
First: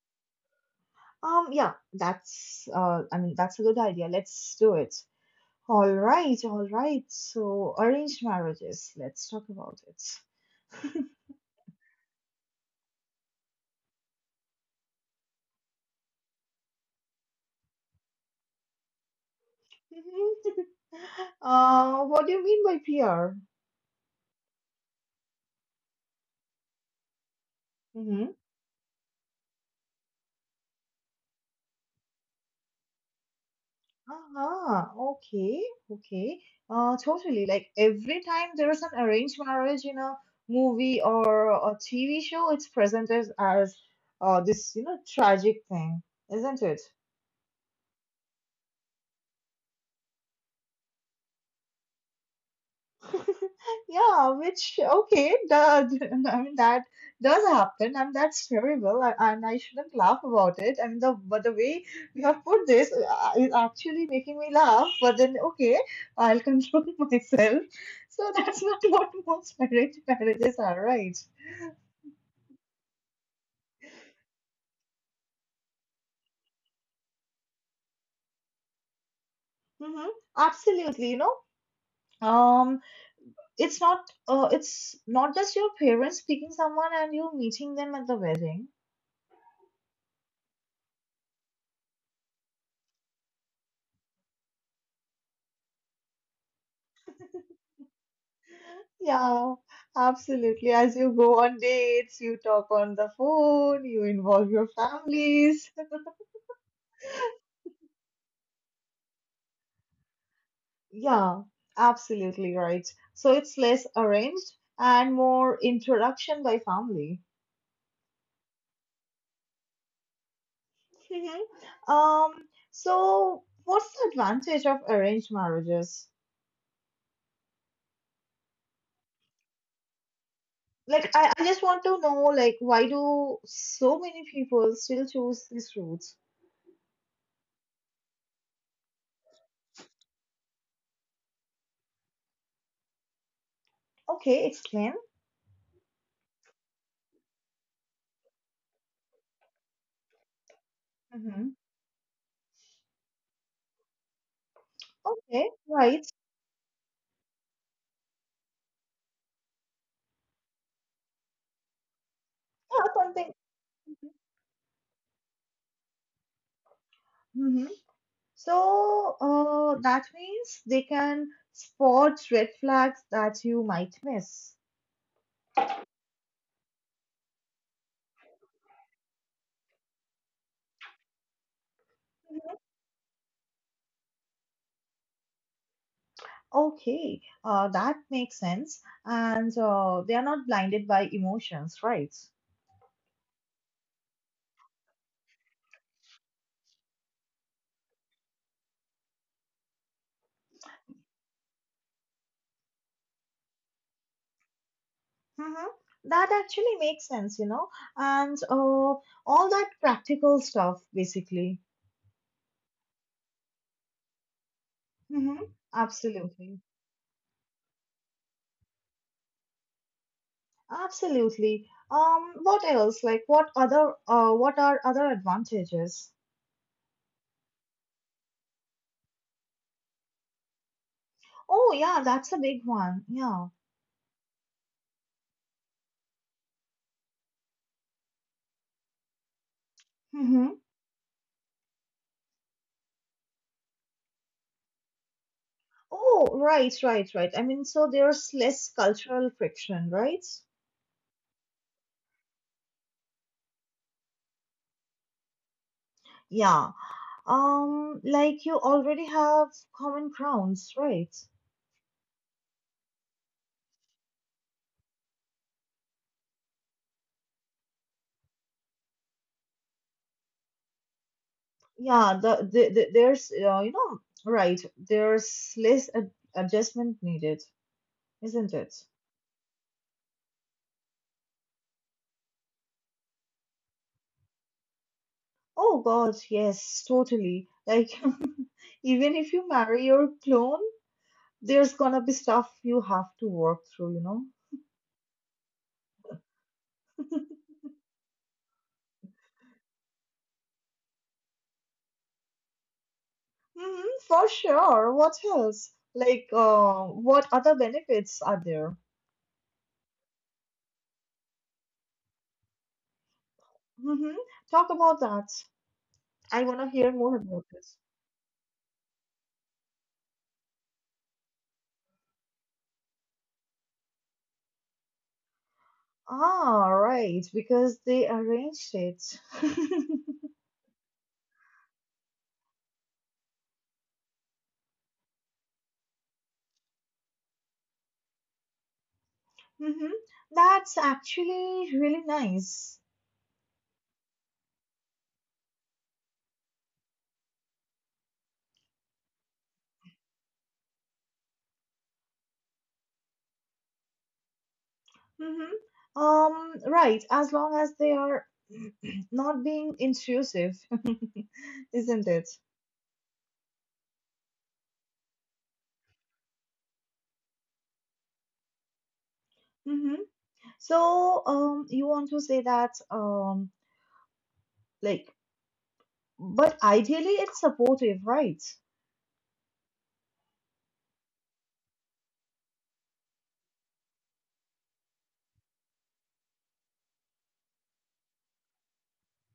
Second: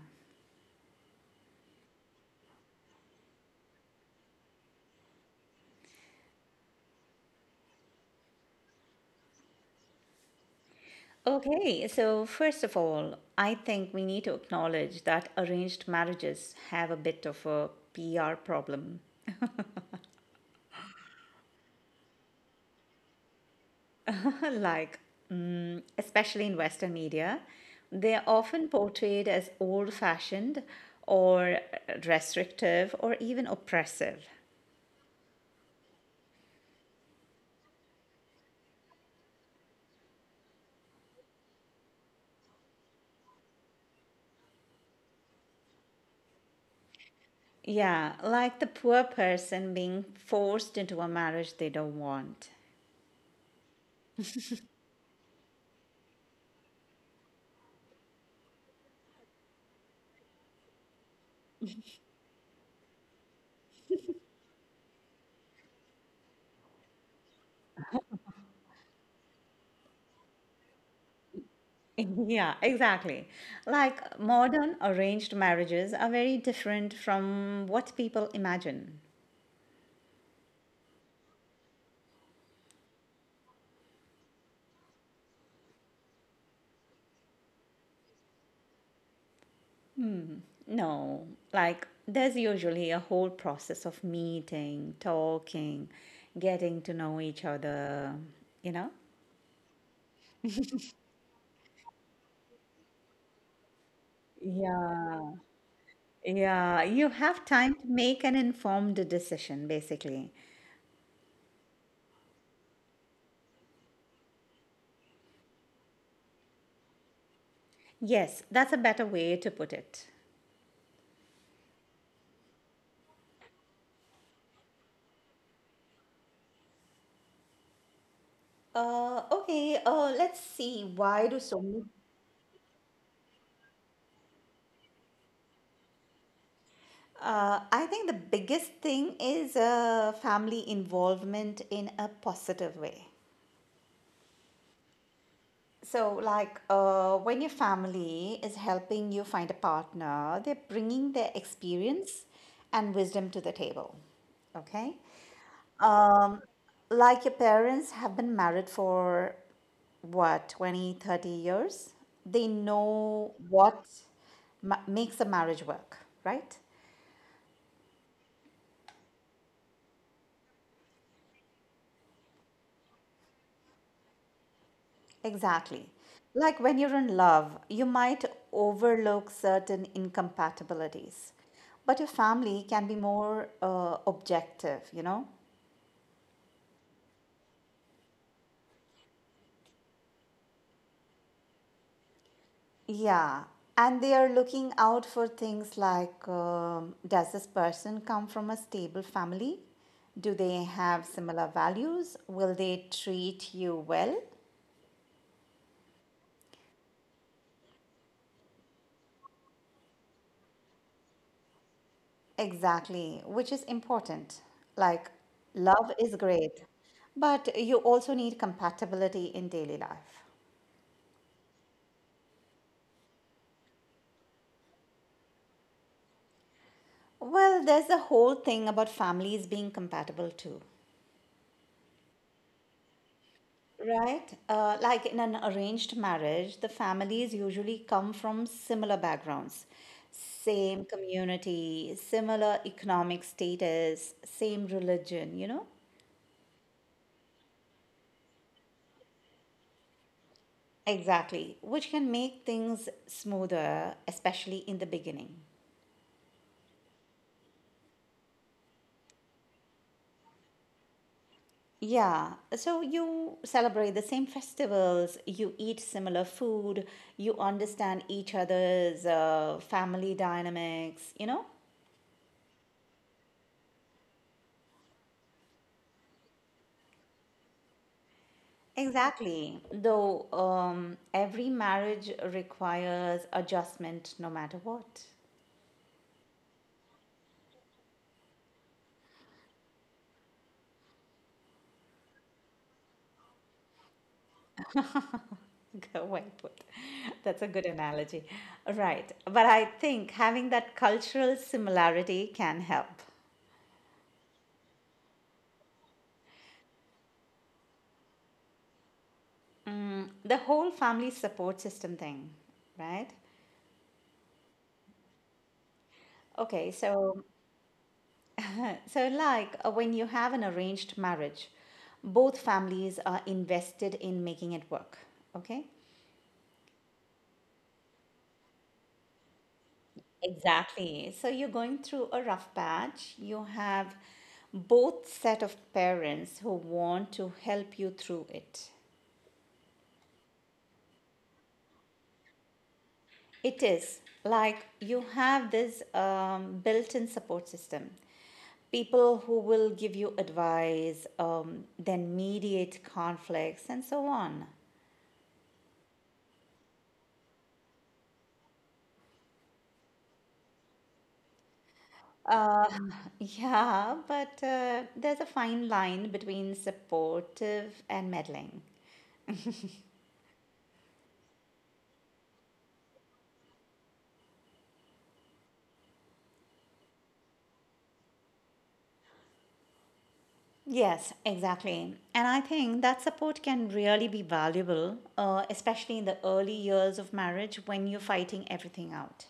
Um, yeah, that's uh, I mean, that's a good idea. Let's do it. All right, all right. So, arranged marriages. Let's talk about it.
Okay, so first of all, I think we need to acknowledge that arranged marriages have a bit of a P R problem.
Uh, what do you mean by P R?
Like, mm, especially in Western media, they're
Mm-hmm.
often portrayed as old-fashioned or restrictive or even oppressive.
Ah, okay, okay. Uh, totally. Like every time there is an arranged marriage in a movie or a T V show, it's presented as uh, this, you know, tragic thing, isn't it?
Yeah, like the poor person being forced into a marriage they don't want.
Yeah, which okay, the, I mean that does happen, and that's terrible, and and I shouldn't laugh about it. I mean the but the way you have put this uh, is actually making me laugh. But then okay, I'll control myself. So that's not what most marriage marriages are, right?
Yeah, exactly. Like modern arranged marriages are very different from what people imagine.
Mm-hmm. Absolutely, you know, um, it's not uh, it's not just your parents picking someone and you meeting them at the wedding.
No, like there's usually a whole process of meeting, talking, getting to know each other, you know?
Yeah, absolutely. As you go on dates, you talk on the phone, you involve your
Yeah.
families.
Yeah, you have time to make an informed decision, basically.
Yeah, absolutely right. So it's less arranged and more introduction by family.
Yes, that's a better way to put it.
Mhm. Um, so what's the advantage of arranged marriages?
Uh, okay, uh, let's see.
Like,
Why
I,
do
I just
so
want
many
to know, like, why do so many people still choose this route?
Uh, I think the biggest thing is uh, family involvement in a positive way.
Okay, explain.
So, like uh, when your family is helping you find a partner, they're bringing their
Hmm.
experience and wisdom to the table. Okay.
Okay, right.
Um, like your parents have been married for what, twenty, thirty years? They
Yeah, something.
know what ma- makes a marriage work, right?
Mm-hmm. So uh, that means they can spot red flags that you might miss.
Exactly. Like when you're in love, you might overlook certain incompatibilities, but your family can be more uh, objective, you know?
Okay, uh, that makes sense. And uh, they are not blinded by emotions, right?
Yeah. And they are looking out for things like um, does this person come from a stable family? Do they have similar values? Will they treat you well?
Mm-hmm. That actually makes sense, you know. And uh, all that practical stuff, basically.
Exactly, which is important. Like,
Mm-hmm.
love is
Absolutely.
great, but you also need compatibility in daily life.
Absolutely. Um, what else? Like, what other? Uh, what are other advantages?
Well, there's the whole thing about families being compatible too,
Oh, yeah, that's a big one. Yeah.
right? Uh, like in an arranged marriage, the families usually come from similar backgrounds,
Mm-hmm.
same community, similar economic status, same religion, you know?
Oh, right, right, right. I mean, so there's less cultural friction, right?
Exactly, which can make things smoother, especially in the beginning.
Yeah. Um, like you already have common grounds, right?
Yeah, so you celebrate the same festivals, you eat similar food, you understand each other's uh, family dynamics, you know?
Yeah, the, the, the there's uh, you know, right, there's less ad adjustment needed, isn't it?
Exactly. Though um, every marriage requires adjustment no matter what.
Oh God, yes, totally. Like even if you marry your clone, there's gonna be stuff you have to work through, you know?
Go well put. That's a good analogy. Right. But I think having that cultural similarity can help.
Mhm, for sure. What else? Like, uh, what other benefits are there?
Mm, the whole family support system thing, right?
hmm Talk about that. I want
Okay,
to hear more
so
about this.
So, like uh, when you have an arranged marriage, both families are invested in making it work. Okay.
Ah, right, because they arranged it.
Exactly. So, you're going through a rough patch. You have both set of parents who want to help you through it.
hmm That's actually really nice.
It is like you have this um, built in support system. People who will give you advice, um, then mediate conflicts, and so on.
hmm Um, right, as long as they are not being intrusive, isn't it?
Yeah, but uh, there's a fine line between supportive and meddling.
hmm So, um, you want to say that, um, like but ideally, it's supportive, right?
Yes, exactly. And I think that support can really be valuable, uh, especially in the early years of marriage when you're fighting everything out.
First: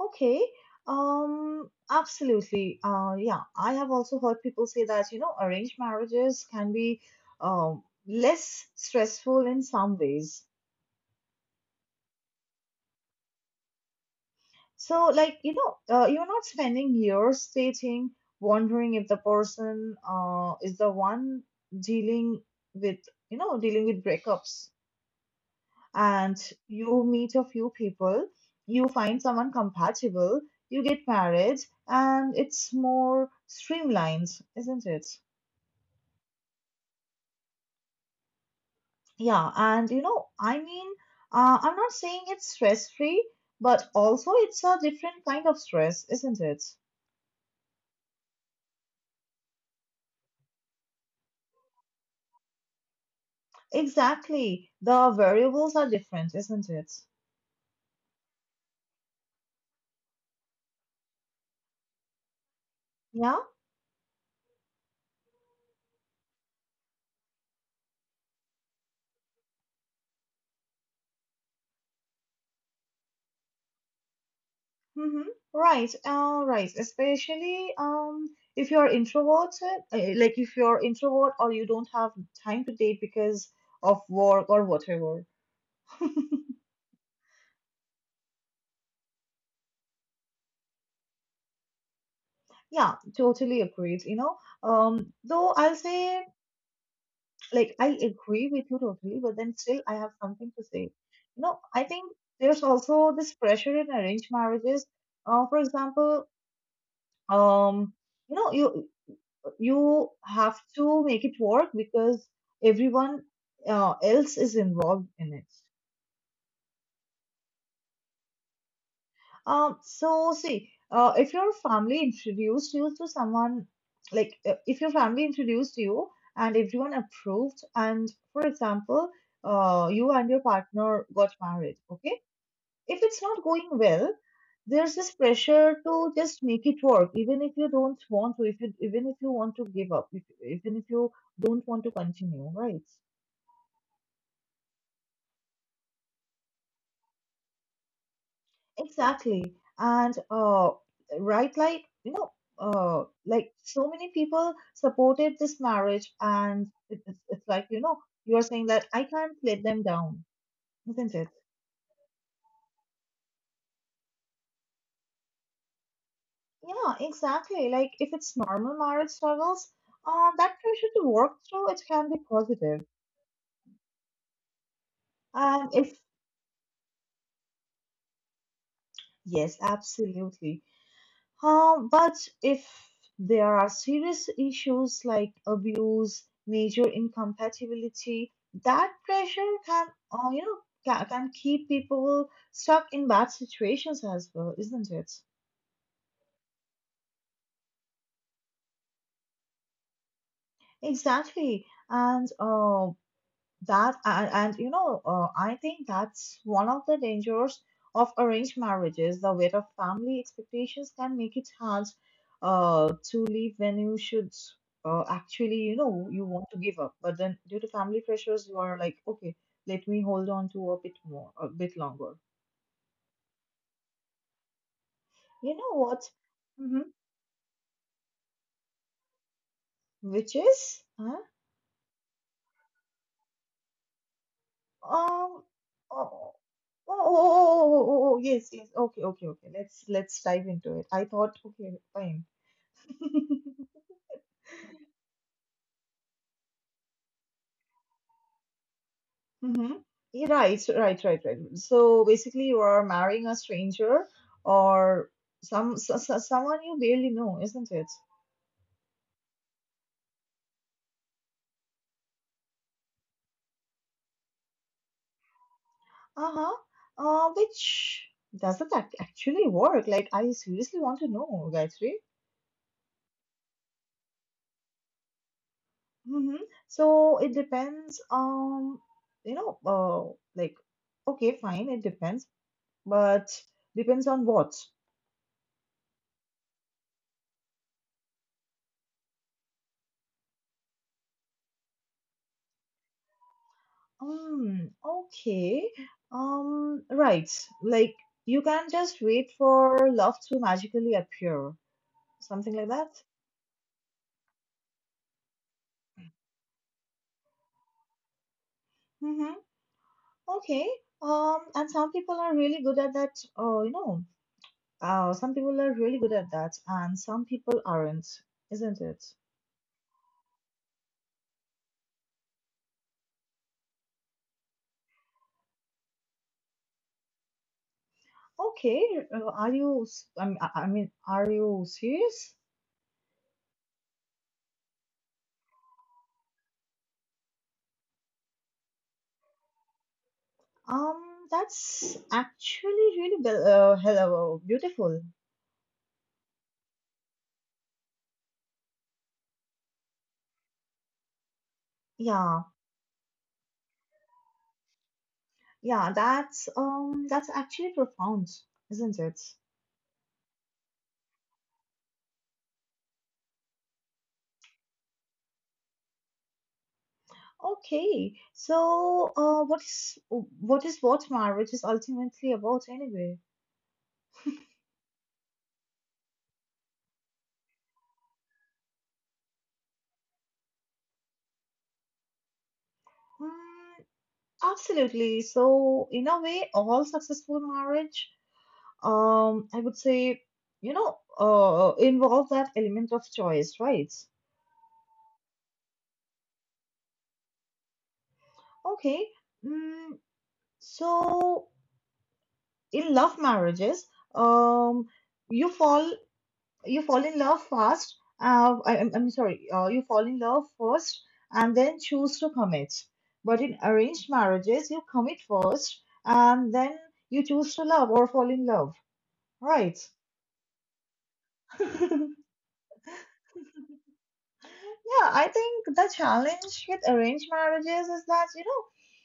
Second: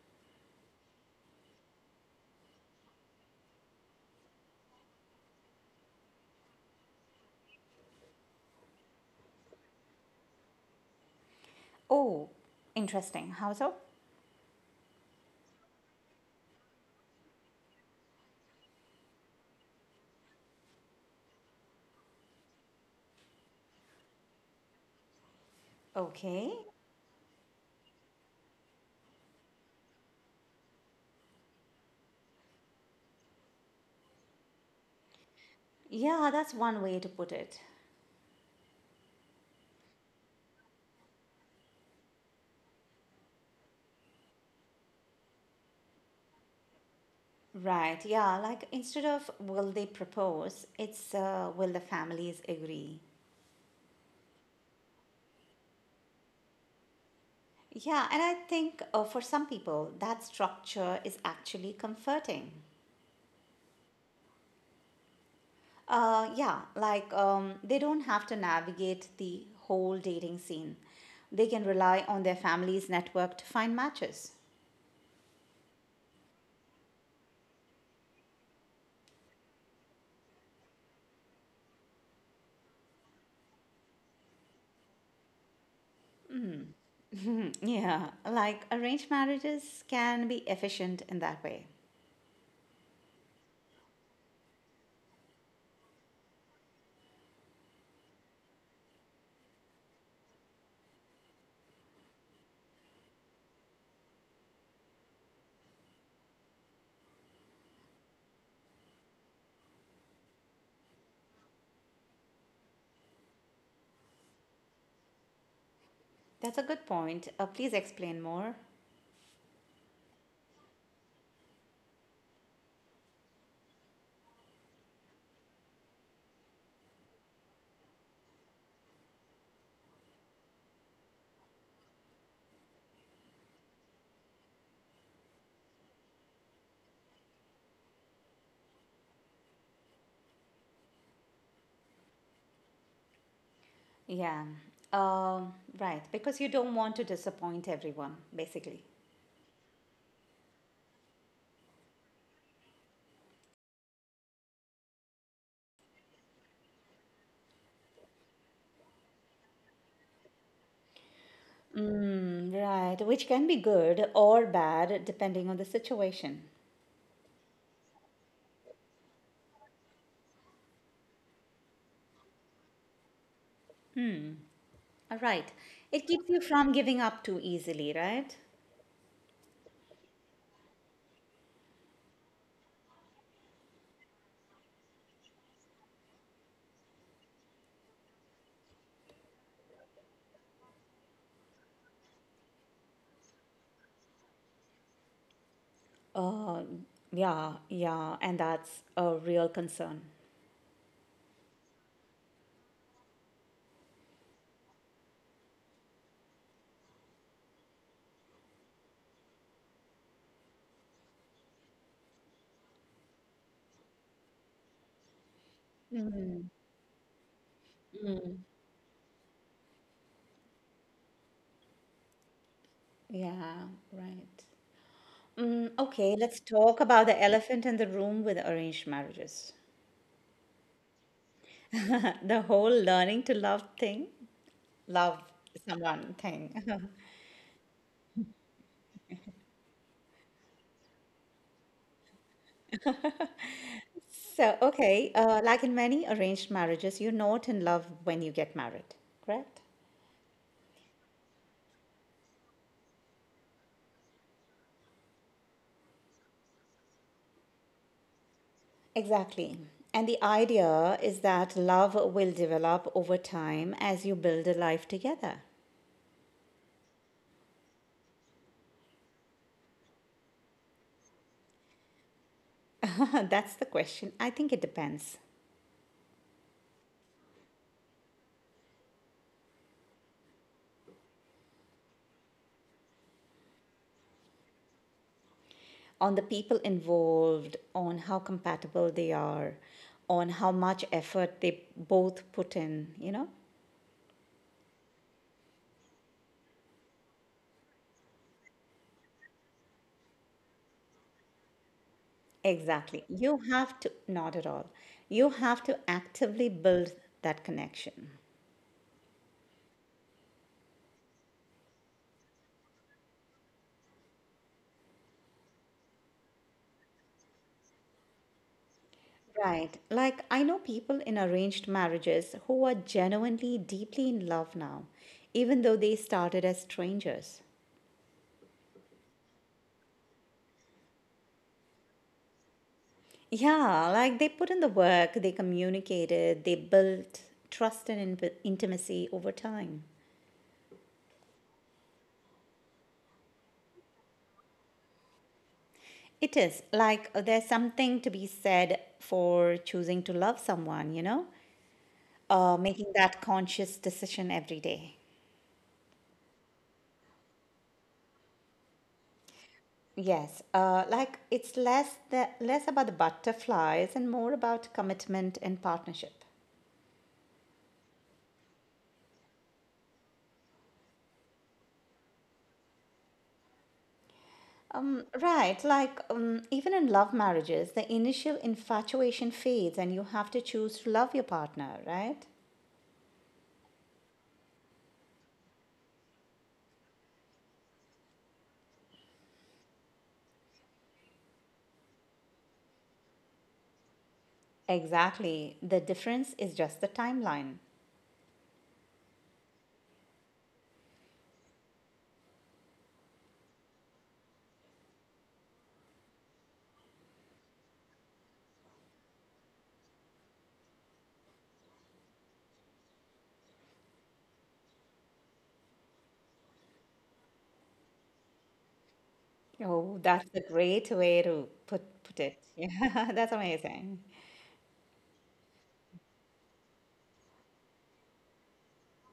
Okay. Um, absolutely. Uh, yeah, I have also heard people say that, you know, arranged marriages can be um, less stressful in some ways.
Oh, interesting. How so?
So, like, you know, uh, you're not spending years dating, wondering if the person uh, is the one dealing with, you know, dealing with breakups. And
Okay.
you meet a few people, you find someone compatible, you get married, and it's more streamlined, isn't it?
Yeah, that's one way to put it.
Yeah, and you know, I mean, uh, I'm not saying it's stress free, but also it's a different kind of stress, isn't it?
Right. Yeah, like instead of will they propose, it's uh, will the families agree?
Exactly. The variables are different, isn't it?
Yeah, and I think uh, for some people, that structure is actually comforting.
Yeah.
Uh, yeah, like um, they don't have to navigate the whole dating scene. They can rely on their family's network to find matches.
Mm-hmm. Right, uh, right. Especially um, if you're introverted, uh, like if you're introvert or you don't have time to date because of work or whatever.
yeah, like arranged marriages can be efficient in that way.
Yeah, totally agreed. You know, um, though I'll say like I agree with you totally, but then still I have something to say. You know, I think there's also this pressure in arranged marriages. Uh, for example, um, you know, you you have to make it work because everyone uh, else is involved in it.
That's a good point. Uh, please explain more.
Um, so see, uh, if your family introduced you to someone, like uh, if your family introduced you and everyone approved, and for example, uh, you and your partner got married, okay? If it's not going well, there's this pressure to just make it work, even if you don't want to, if you even if you want to give up, if, even if you don't want to continue, right?
Yeah, um, right, because you don't want to disappoint everyone, basically.
Exactly. And uh, right, like, you know, uh, like so many people supported this marriage, and it, it's, it's like, you know, you are saying that I can't let them down, isn't it?
Mm, right, which can be good or bad depending on the situation.
Yeah, exactly. Like, if it's normal marriage struggles, uh, that pressure to work through it can be positive.
All right.
And if,
It keeps you from giving up too easily, right?
Yes, absolutely. Uh, but if there are serious issues like abuse, major incompatibility, that pressure can, uh, you know, ca- can keep people stuck in bad situations as well, isn't it?
Uh, yeah, yeah, and that's a real concern.
Exactly. And uh, That and, and you know, uh, I think that's one of the dangers of arranged marriages. The weight of family expectations can make it hard uh, to leave when you should uh, actually, you know, you want to give up. But then, due to family pressures, you are like, okay, let me hold on to a bit more, a bit longer.
Yeah, right.
You
Mm,
know
okay,
what?
let's talk
hmm
about the elephant in the room with arranged marriages.
Which is, huh?
The whole learning to love thing. Love
Um,
someone
oh, oh, oh, oh,
thing.
oh, oh, oh, oh, oh, yes, yes. Okay, okay, okay. Let's let's dive into it. I thought, okay, fine.
So, okay, uh, like in many arranged marriages, you're not in love when you get married, correct?
Mhm. Yeah, right, right, right, right. So basically, you are marrying a stranger or some s s- someone you barely know, isn't it?
Exactly. And the idea is that love will develop over time as you build a life together.
Uh-huh. Uh, which doesn't ac- actually work. Like, I seriously want to know, Gayatri.
That's the question. I think it depends
Mm-hmm. So it depends. Um, you know, uh, like, okay, fine, it depends, but depends on what?
on the people involved, on how compatible they are, on how much effort they both put in, you know?
Um, okay. Um, right. Like you can just wait for love to magically appear. Something like that.
Exactly. You have to, not at all. You have to actively build that connection.
Mm-hmm. Okay. Um, and some people are really good at that. Oh, you know. Uh, some people are really good at that, and some people aren't, isn't it?
Right. Like, I know people in arranged marriages who are genuinely deeply in love now, even though they started as strangers.
Okay. uh, Are you? s- I mean, I I mean, are you serious?
Yeah, like they put in the work, they communicated, they built trust and in- intimacy over time.
Um, that's actually really be- uh, hello, beautiful.
It is like uh, there's something to be said for choosing to love someone, you know,
Yeah.
uh, making that conscious decision every day.
Yeah, that's um that's actually profound, isn't it?
Yes, uh, like it's less the less about the butterflies and more about commitment and partnership.
Okay. So, uh what is what is what marriage is ultimately about anyway?
Um, right, like um, even in love marriages, the initial infatuation fades and you have to choose to love your partner, right?
Mm, absolutely. So, in a way, all successful marriage, um I would say, you know, uh involve that element of choice, right?
Exactly. The difference is just the timeline.
Okay. Mm, so in love marriages, um you fall you fall in love fast. Uh, I, am I'm I'm sorry, uh, you fall in love first and then choose to commit. But in arranged marriages, you commit first and then you choose to love or fall in love, right?
Oh, that's a great way to put put it. Yeah, that's amazing.
Yeah, I think the challenge with arranged marriages is that, you know,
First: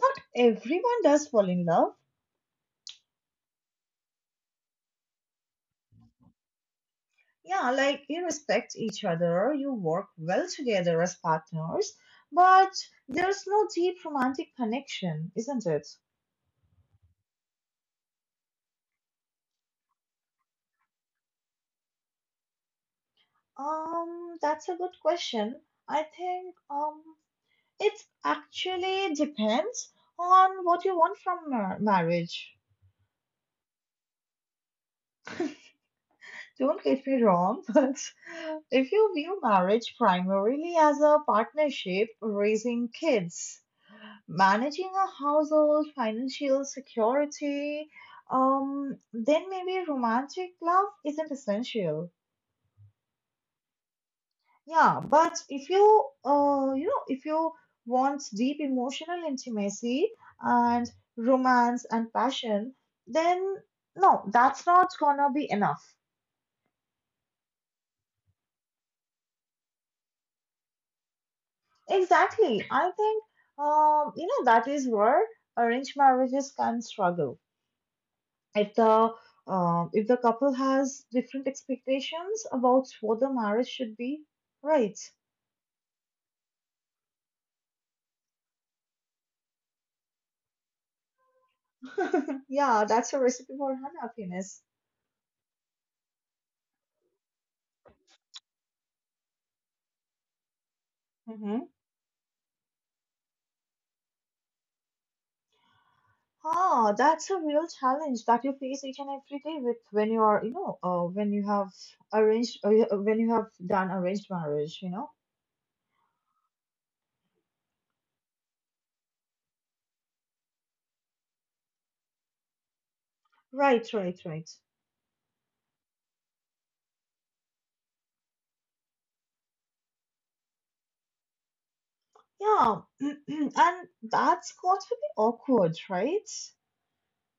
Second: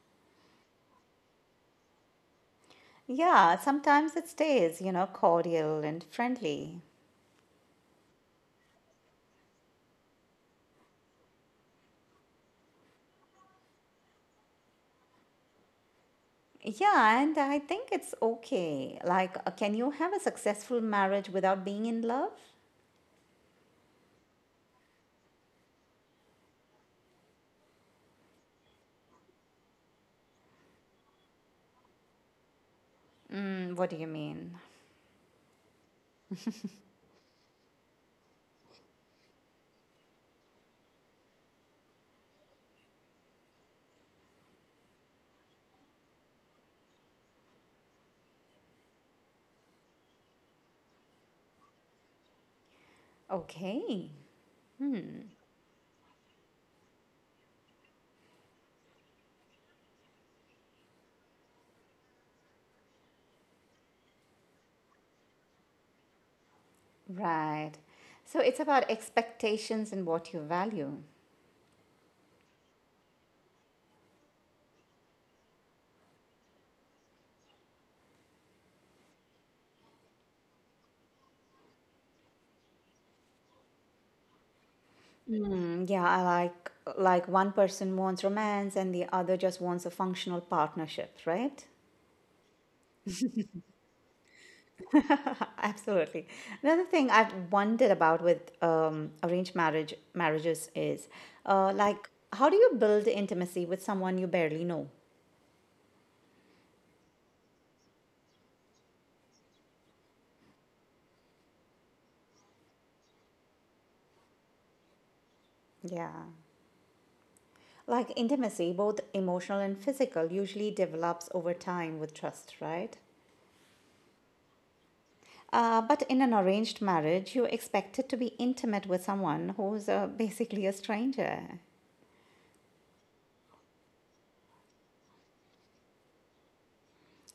not everyone does fall in love.
Yeah, sometimes it stays, you know, cordial and friendly.
Yeah, like you respect each other, you work well together as partners, but there's no deep romantic connection, isn't it?
Yeah, and I think it's okay. Like, uh, can you have a successful marriage without being in love?
Um, that's a good question. I think um, it actually depends on what you want from mar- marriage.
Mm, what do you mean?
Don't get me wrong, but if you view marriage primarily as a partnership, raising kids, managing a household, financial security, um, then maybe romantic love isn't essential.
Okay.
Yeah,
Hmm.
but if you, uh, you know, if you want deep emotional intimacy and romance and passion, then no, that's not gonna be enough.
Right. So it's about expectations and what you value.
Exactly. I think, um, you know, that is where arranged marriages can struggle. If the um, if the couple has different expectations about what the marriage should be, right?
Hmm. Yeah, I like like one person wants romance and the other just wants a functional partnership, right?
Yeah, that's a recipe for unhappiness.
Absolutely. Another thing I've wondered about with um, arranged marriage marriages is
Mm-hmm.
uh, like how do you build intimacy with someone you barely know?
Ah, that's a real challenge that you face each and every day with when you are, you know, uh, when you have arranged, uh, you- uh, when you have done arranged marriage, you know.
Yeah. Like intimacy, both emotional and physical, usually develops over time with trust, right?
Right, right, right.
Uh, but in an arranged marriage, you're expected to be intimate with someone who's uh, basically a stranger.
Yeah, and that's got to be awkward, right?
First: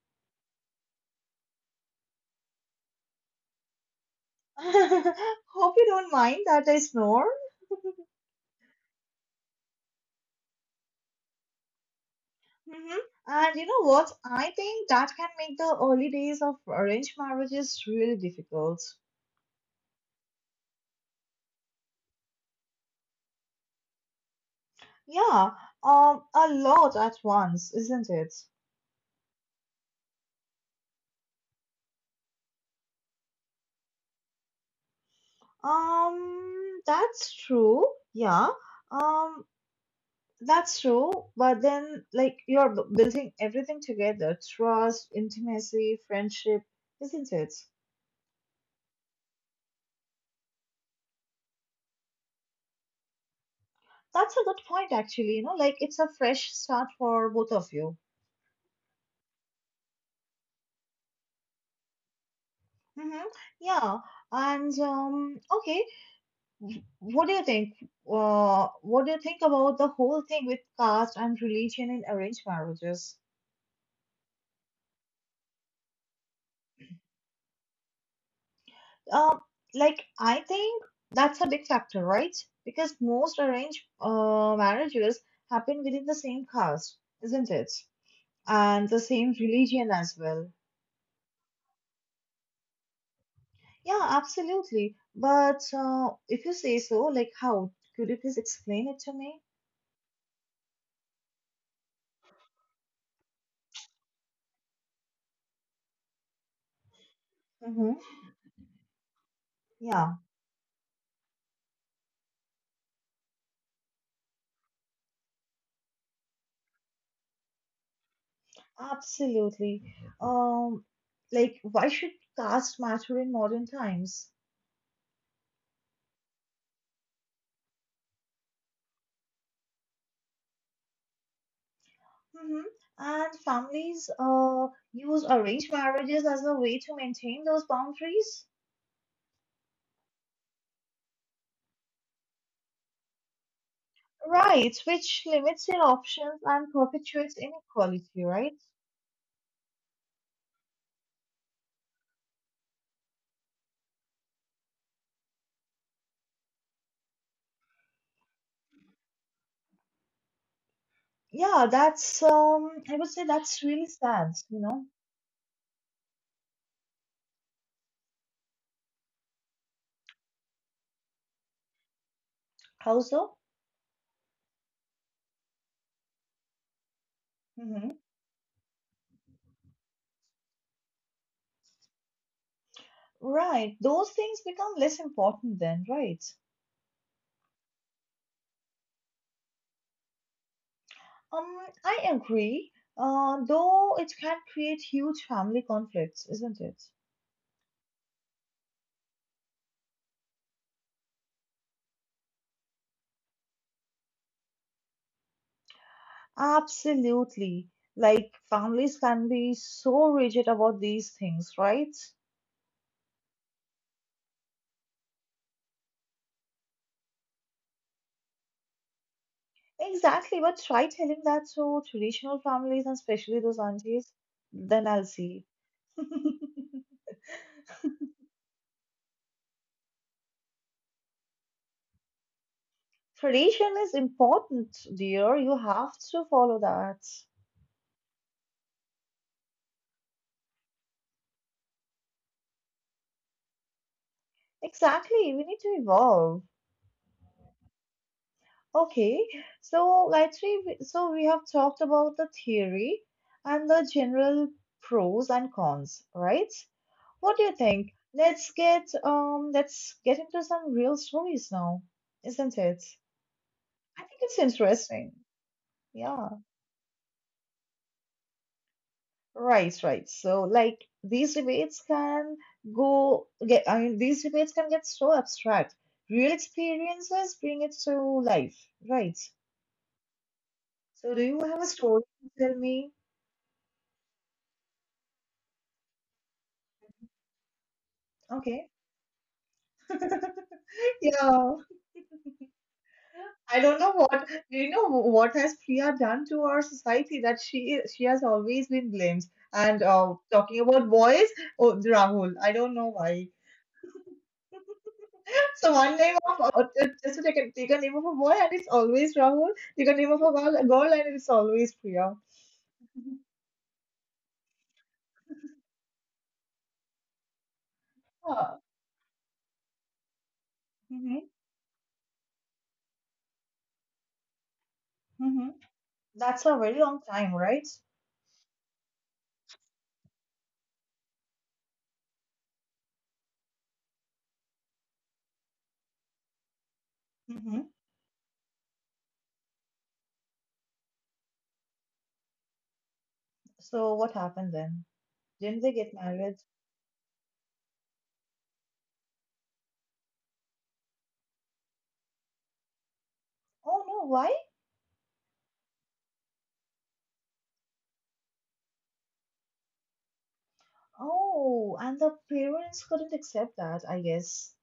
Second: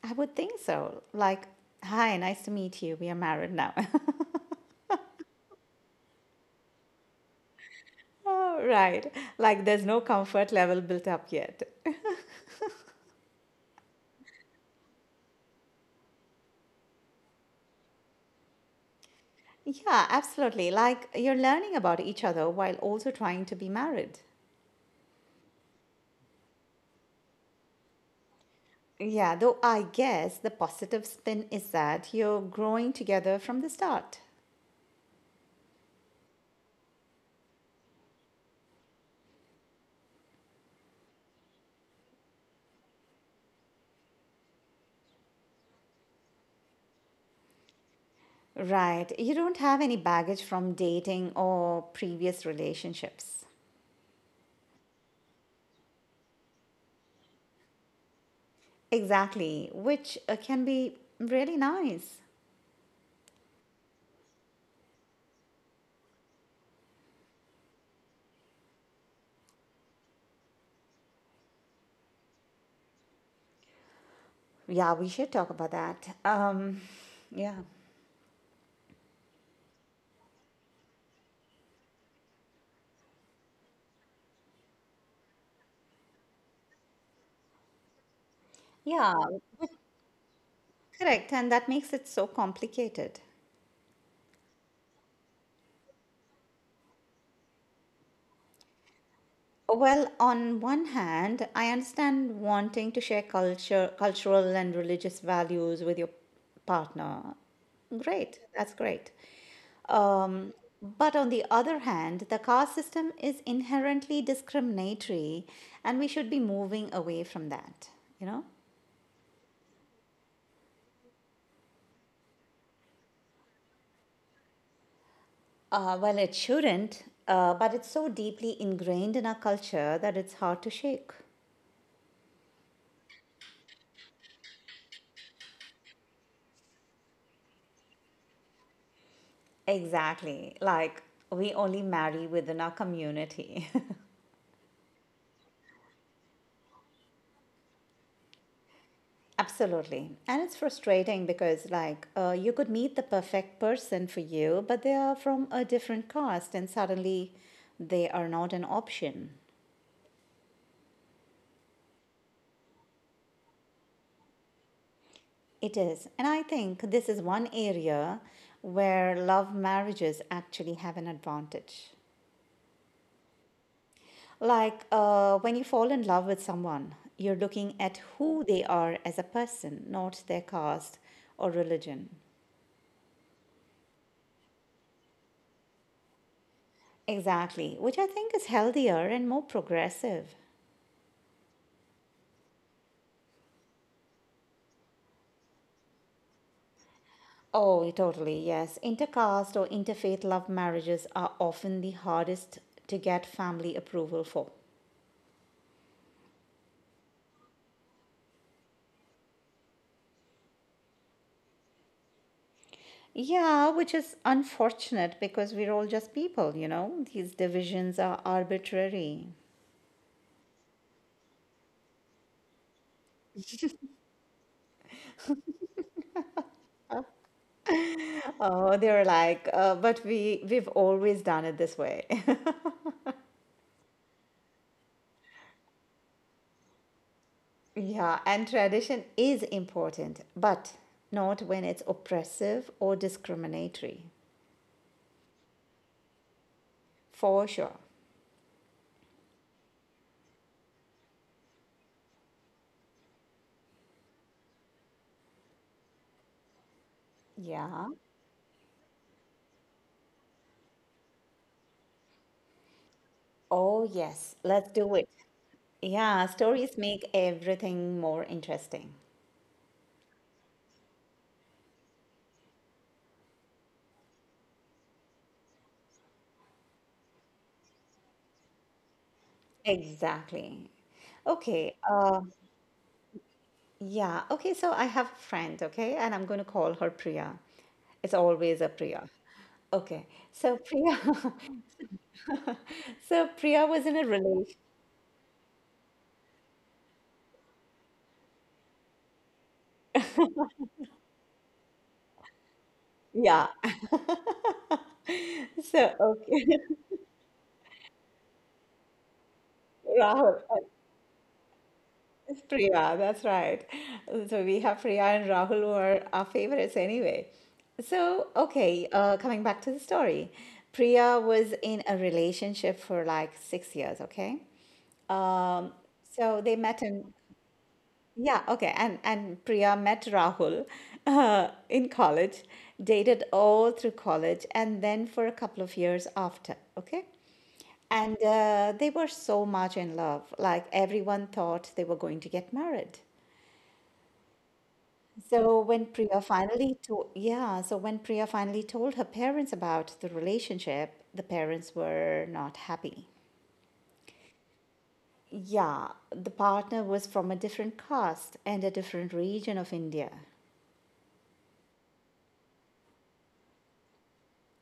I would think so. Like, hi, nice to meet you. We are married now.
Hope you don't mind that I snore.
Oh, right. Like there's no comfort level built up yet.
hmm And you know what? I think that can make the early days of arranged marriages really difficult.
Yeah, absolutely. Like you're learning about each other while also trying to be married.
Yeah, um, a lot at once, isn't it?
Yeah, though I guess the positive spin is that you're growing together from the start.
Um, that's true. Yeah. Um, that's true. But then, like, you're b- building everything together, trust, intimacy, friendship, isn't it?
Right. You don't have any baggage from dating or previous relationships.
That's a good point, actually. You know, like, it's a fresh start for both of you.
Exactly, which uh, can be really nice.
Mm-hmm. Yeah. And um, okay. w- What do you think? Uh, what do you think about the whole thing with caste and religion in arranged marriages?
Yeah, we should talk about that. Um, yeah.
Um, like I think that's a big factor, right? Because most arranged uh, marriages happen within the same caste, isn't it? And the
Yeah,
same religion as well.
correct. And that makes it so complicated.
Yeah, absolutely. But uh, if you say so, like how? Could you please explain it to me?
Well, on one hand, I understand wanting to share culture, cultural and religious values with your partner.
Mm-hmm.
Great, that's great.
Yeah,
Um, but on the other hand, the caste system is inherently discriminatory, and we should be moving away from that, you know?
absolutely. Um, like why should caste matter in modern times?
Uh, well, it shouldn't, uh, but it's so deeply ingrained in our culture that it's hard to shake.
Mhm. And families uh, use arranged marriages as a way to maintain those boundaries.
Exactly. Like, we only marry within our community.
Right, which limits your options and perpetuates inequality, right?
Absolutely. And it's frustrating because, like, uh, you could meet the perfect person for you, but they are from a different caste and suddenly they are not an option.
Yeah, that's um, I would say that's really sad. You know.
It is. And I think this is one area where love marriages actually have an advantage.
How so?
Like, uh, when you fall in love with someone, you're looking
hmm
at who they are as a person, not their caste or religion.
Right, those things become less important then, right?
Exactly, which I think is healthier and more progressive.
Um, I agree. Uh, though it can create huge family conflicts, isn't it?
Oh, totally, yes. Intercaste or interfaith love marriages are often the hardest to get family approval for.
Absolutely. Like families can be so rigid about these things, right?
Yeah, which is unfortunate because we're all just people, you know. These divisions are arbitrary.
Exactly. But try telling that to traditional families and especially those aunties, then I'll see.
Oh, they're like, uh, but we we've always done it this way.
Tradition is important, dear. You have to follow that.
Yeah, and tradition is important, but not when it's oppressive or discriminatory.
Exactly. We need to evolve.
For sure.
Okay. So, Gayatri, we- so we have talked about the theory and the general pros and cons, right? What do you
Yeah.
think? Let's get um let's get into some real stories now, isn't it?
Oh,
I think
yes.
it's
Let's do it.
interesting.
Yeah,
Yeah.
stories make everything more interesting.
Right, right. So like these debates can go get I mean these debates can get so abstract. Real experiences bring it to life. Right.
Exactly.
So do you have a
Okay.
story
Uh,
to tell me?
yeah. Okay. So I have a friend. Okay, and I'm going to call her Priya. It's
Okay.
always a Priya. Okay. So Priya.
Yeah.
so
I don't
Priya
know
was in a
what do you
relation.
know what has Priya done to our society that she she has always been blamed. And uh, talking about boys, oh, Rahul, I don't know why.
Yeah.
So one
so
name of uh,
okay,
uh, just to take a, take a name of a boy and it's always Rahul. Take a name of a
Rahul.
girl, a girl and it's always Priya.
It's Priya, that's right. So we have Priya and Rahul who are our favorites anyway. So,
Ah,
okay, uh, coming back to the story.
hmm.
Priya was in a relationship for like six years, okay?
hmm
Um, so
That's a
they
very
met
long
in,
time, right?
yeah, okay. And, and Priya met Rahul uh, in college, dated all through college, and then for a couple of years after, okay?
hmm
And uh, they were so much in love. Like everyone thought they were going to get married.
So what happened then?
So
Didn't they
when
get
Priya
married?
finally told, yeah, so when Priya finally told her parents about the relationship, the parents were not happy.
Oh no, why?
Yeah, the partner was from a different caste and a different region of India.
Oh, and the parents couldn't accept that, I guess.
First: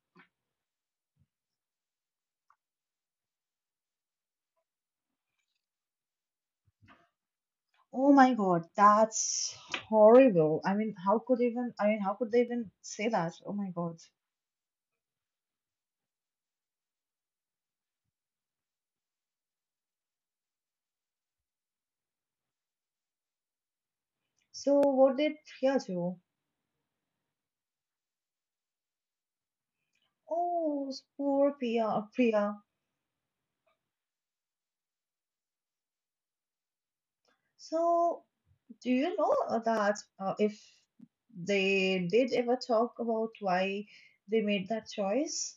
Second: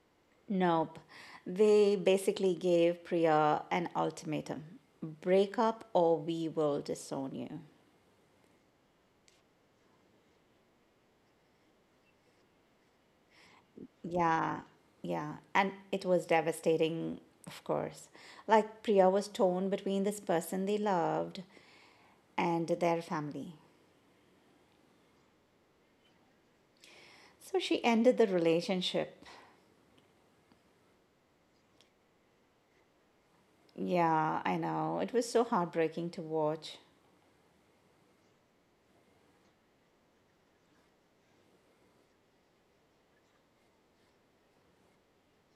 Nope. They basically gave Priya an ultimatum. Break up or we will disown you.
Oh my God, that's horrible. I mean, how could even, I mean, how could they even say that? Oh my God.
Yeah, yeah. And it was devastating, of course. Like Priya was torn between this person they loved and their family.
So what did Priya do?
So she ended the relationship.
Oh, poor Priya, uh, Priya.
Yeah, I know. It was so heartbreaking to watch.
So do you know uh, that uh, if they did ever talk about why they made that choice?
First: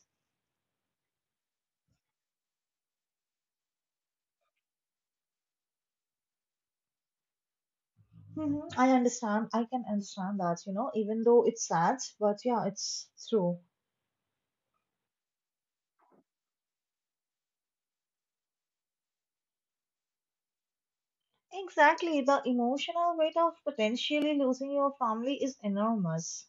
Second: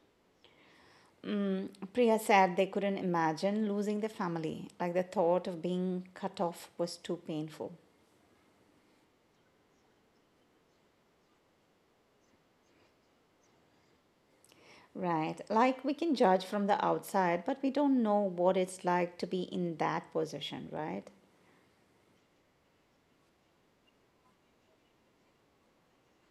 Mm, Priya said they couldn't imagine losing their family. Like the thought of being cut off was too painful.
hmm I understand. I can understand that, you know, even though it's sad, but yeah, it's true.
Right. Like we can judge from the outside, but we don't know what it's like to be in that position, right?
Exactly. The emotional weight of potentially losing your family is enormous.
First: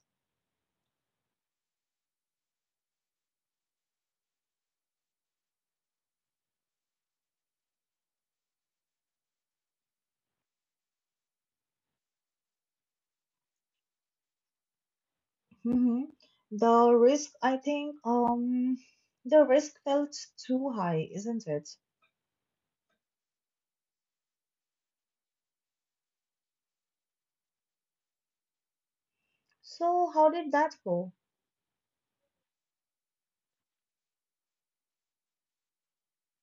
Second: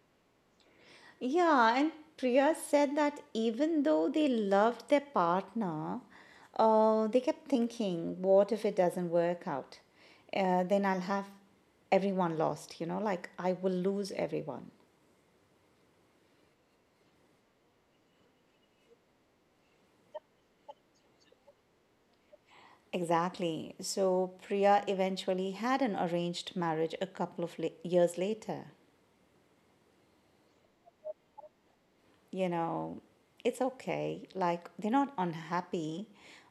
Yeah, and Priya said that even though they loved their partner, uh, they kept thinking, what if it doesn't work out? Uh, then I'll have everyone lost, you know, like I will lose everyone.
hmm The risk, I think, um, the risk felt too high, isn't it?
Exactly. So Priya eventually had an arranged marriage a couple of la- years later.
So how did that go?
You know, it's okay. Like they're not unhappy,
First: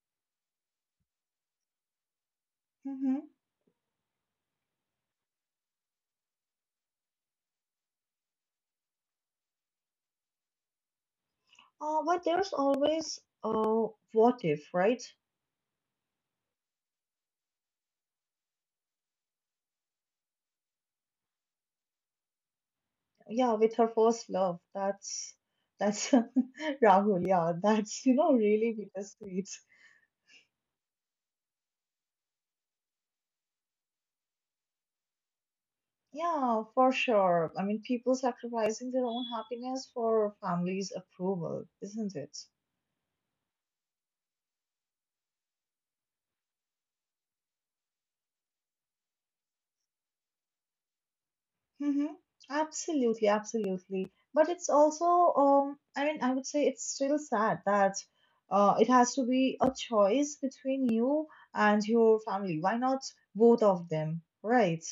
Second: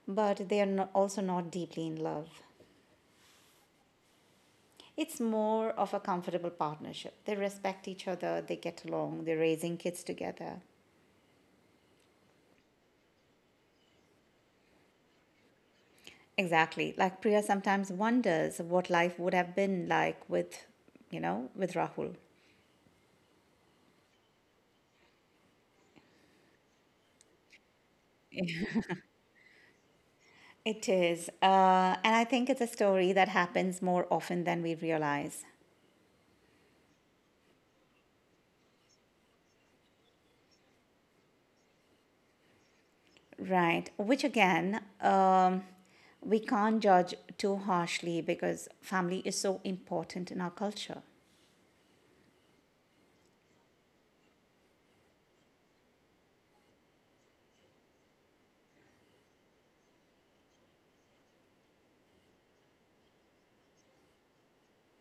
but they are no- also not deeply in love.
hmm
It's more of a comfortable partnership. They respect each other, they get along, they're raising kids together.
Uh, but there's always uh, what if, right?
Exactly. Like Priya sometimes wonders what life would have been like with, you know, with Rahul.
Yeah, with her first love, that's that's Rahul. Yeah, that's you know really bittersweet.
It is. Uh, and I think it's a story that happens more often than we realize.
Yeah, for sure. I mean, people sacrificing their own happiness for family's approval, isn't it?
Right. Which again, um, we can't judge too harshly because family is so important in our culture.
Mm-hmm. Absolutely, absolutely. But it's also, um, I mean, I would say it's still sad that uh, it has to be a choice between you and your family. Why not both of them, right?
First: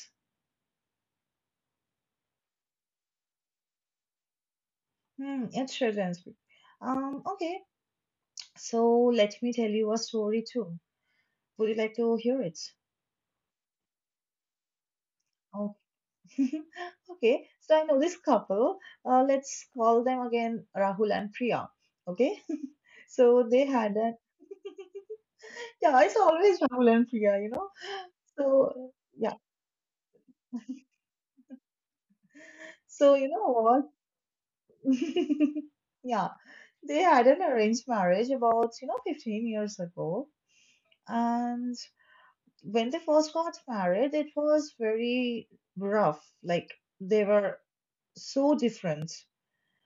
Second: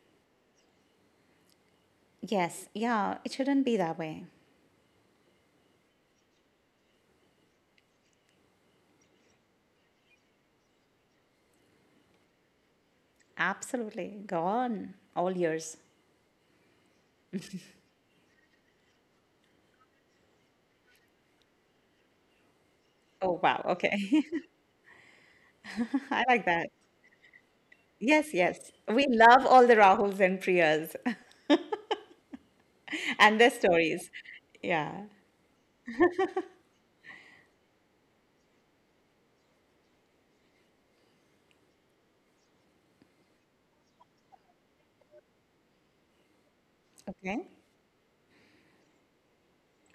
Yes. Yeah. It shouldn't be that way.
Hmm, it shouldn't be. Um, okay, so let me tell you a story too. Would you like to hear it?
Absolutely. Go on. All
Oh,
yours.
okay. So I know this couple. Uh, let's call them again Rahul and Priya. Okay,
Oh,
so
wow.
they had an.
Okay.
Yeah, it's
I like
always
that.
Rahul and Priya, you know.
Yes, yes.
So
We
yeah,
love all the Rahuls and Priyas
so you
and their
know what?
stories. Yeah.
Yeah, they had an arranged marriage about you know fifteen years ago, and when they first got married, it was very rough. Like they
Okay.
were so different.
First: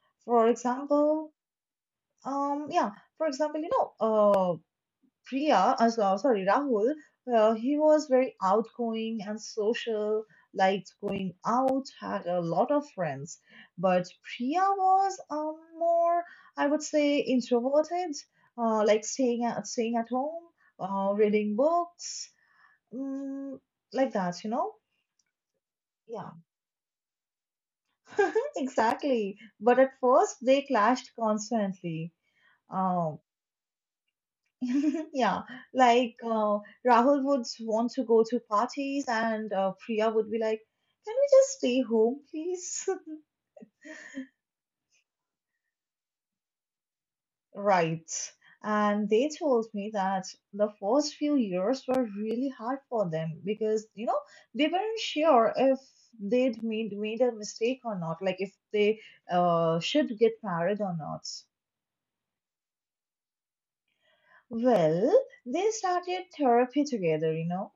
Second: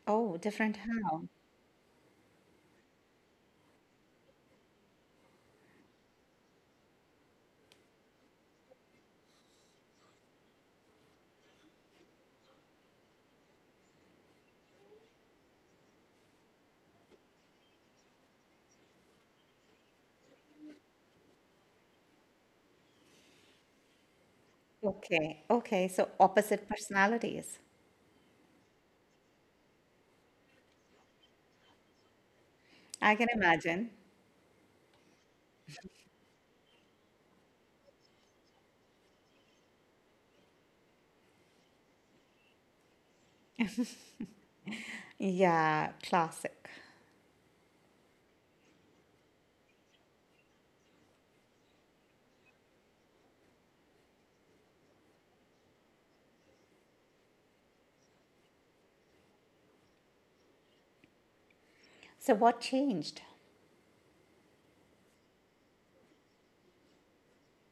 Oh,
For
different how?
example, um, yeah, for example, you know, uh. Priya, as uh, sorry, Rahul, uh, he was very outgoing and social, liked going out, had a lot of friends. But Priya was um, more, I would say, introverted, uh, like staying at, staying at home, uh, reading books, mm, like that, you know?
Okay. Okay. So
Yeah,
opposite personalities.
exactly. But at first, they clashed constantly.
I
Um.
can imagine.
Yeah, like uh, Rahul would want to go to parties, and uh, Priya would be like, "Can we just stay home, please?"
Yeah, classic.
Right. And they told me that the first few years were really hard for them because, you know, they weren't sure if they'd made, made a mistake or not, like if they uh, should get married or not.
So what changed?
Well, they started therapy together, you know.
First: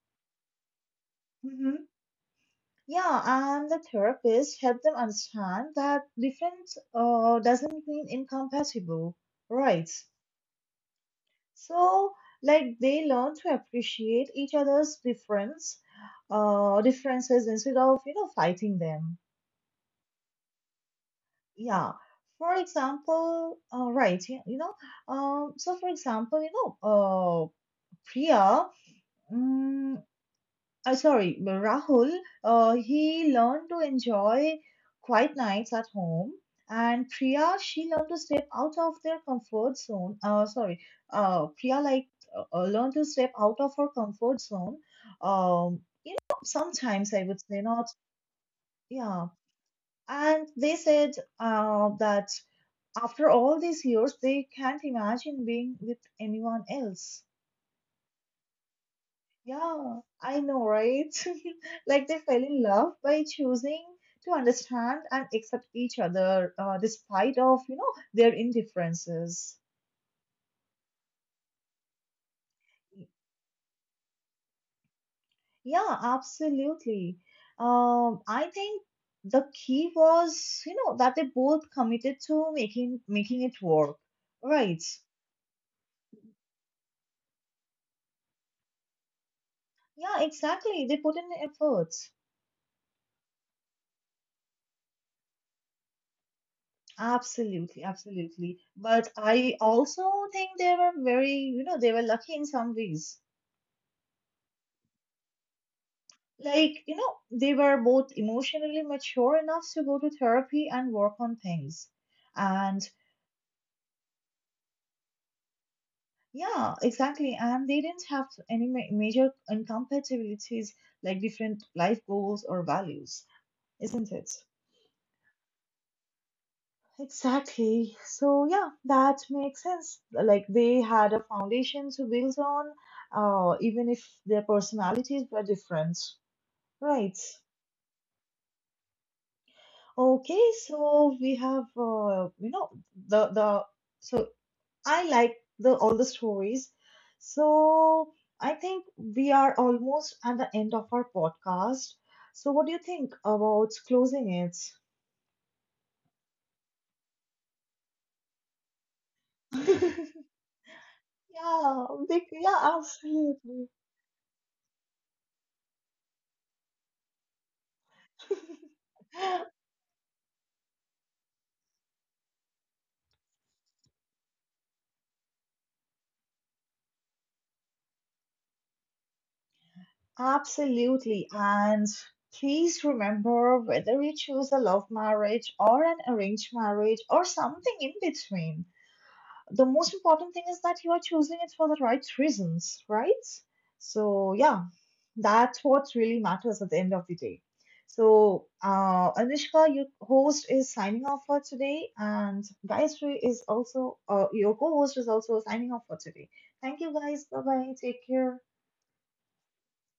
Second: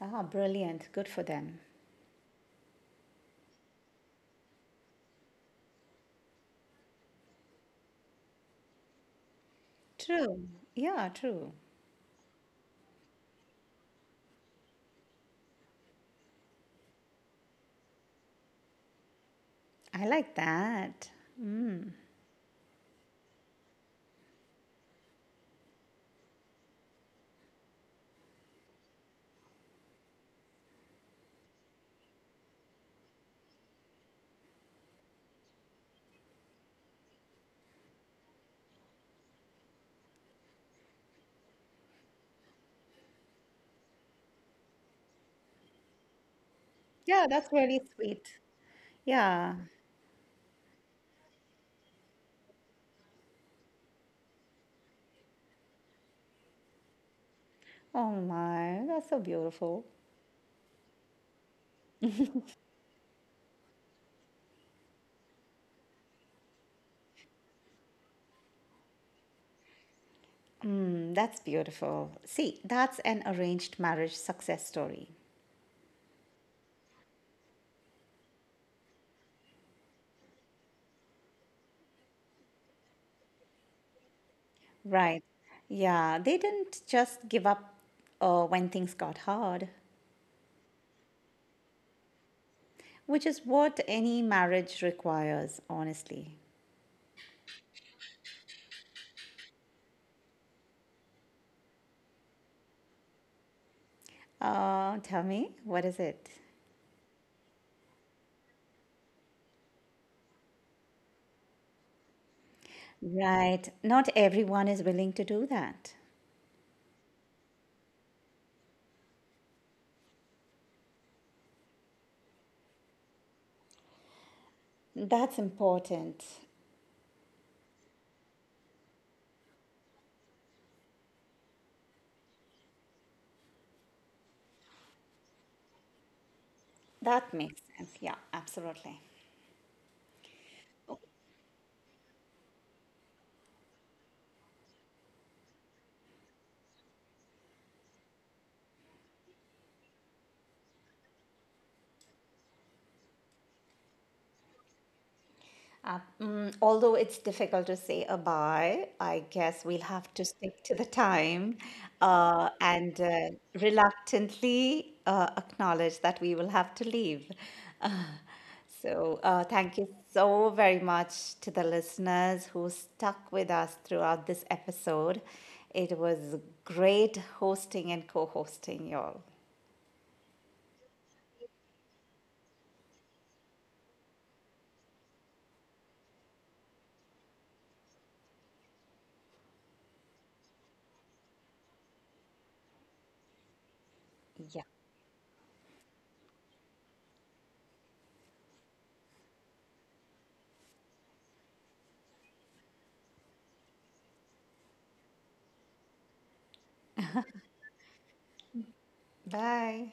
Ah, brilliant. Good for them.
Mm-hmm. Yeah, and the therapist help them understand that different uh, doesn't mean incompatible, right?
True. Yeah, true.
So, like they learn to appreciate each other's difference, uh, differences instead of you know fighting them.
I like that.
Yeah. For example, uh, right? You you know, um. So for example, you know, uh, Priya. Mm Uh, sorry, Rahul, uh, he learned to enjoy quiet nights at home, and Priya, she learned to step out of their comfort zone. Uh, sorry, uh, Priya like uh, uh, learned to step out of her comfort zone. Um, you know, sometimes I
Yeah,
would
that's
say
really
not,
sweet.
yeah.
Yeah.
And they said uh, that after all these years, they can't imagine being with anyone else.
Oh my, that's so beautiful.
Yeah, I know, right? Like they fell in love by choosing to understand and accept each other, uh, despite of, you know, their indifferences.
Mm, that's beautiful. See, that's an arranged marriage success story.
Yeah, absolutely. Um, I think the key was, you know, that they both committed to making making it work. Right.
Right. Yeah, they didn't just give up uh, when things got hard,
Yeah, exactly. They put in the effort.
which is what any marriage requires, honestly.
Absolutely, absolutely. But I also think they were very, you know, they were lucky in some ways
Uh, tell me, what is it?
like you know they were both emotionally mature enough to go to therapy and work on things and
Right. Not everyone is willing to do that.
yeah exactly and they didn't have any ma- major incompatibilities like different life goals or values, isn't it?
That's important.
Exactly, so yeah, that makes sense. Like they had a foundation to build on, uh, even if their personalities were different, right?
That makes sense. Yeah, absolutely.
Okay, so we have uh, you know the the so I like the all the stories. So I think we are almost at the end of our podcast. So what do you think about closing it?
Uh, mm, although it's difficult to say a bye, I guess we'll have to stick to the time
Yeah, big, yeah,
uh, and uh,
absolutely.
reluctantly uh, acknowledge that we will have to leave. Uh, so, uh, thank you so very much to the listeners who stuck with us throughout this episode. It was great hosting and co hosting, y'all.
Absolutely. And please remember, whether you choose a love marriage or an arranged marriage or something in between, the most important thing is that you are choosing it for the right reasons, right? So, yeah,
Yeah.
that's what really matters at the end of the day. So, uh, Anushka, your host is signing off for today, and Gayatri is also, uh, your co host is also signing off for today. Thank you guys. Bye bye. Take care.
Bye.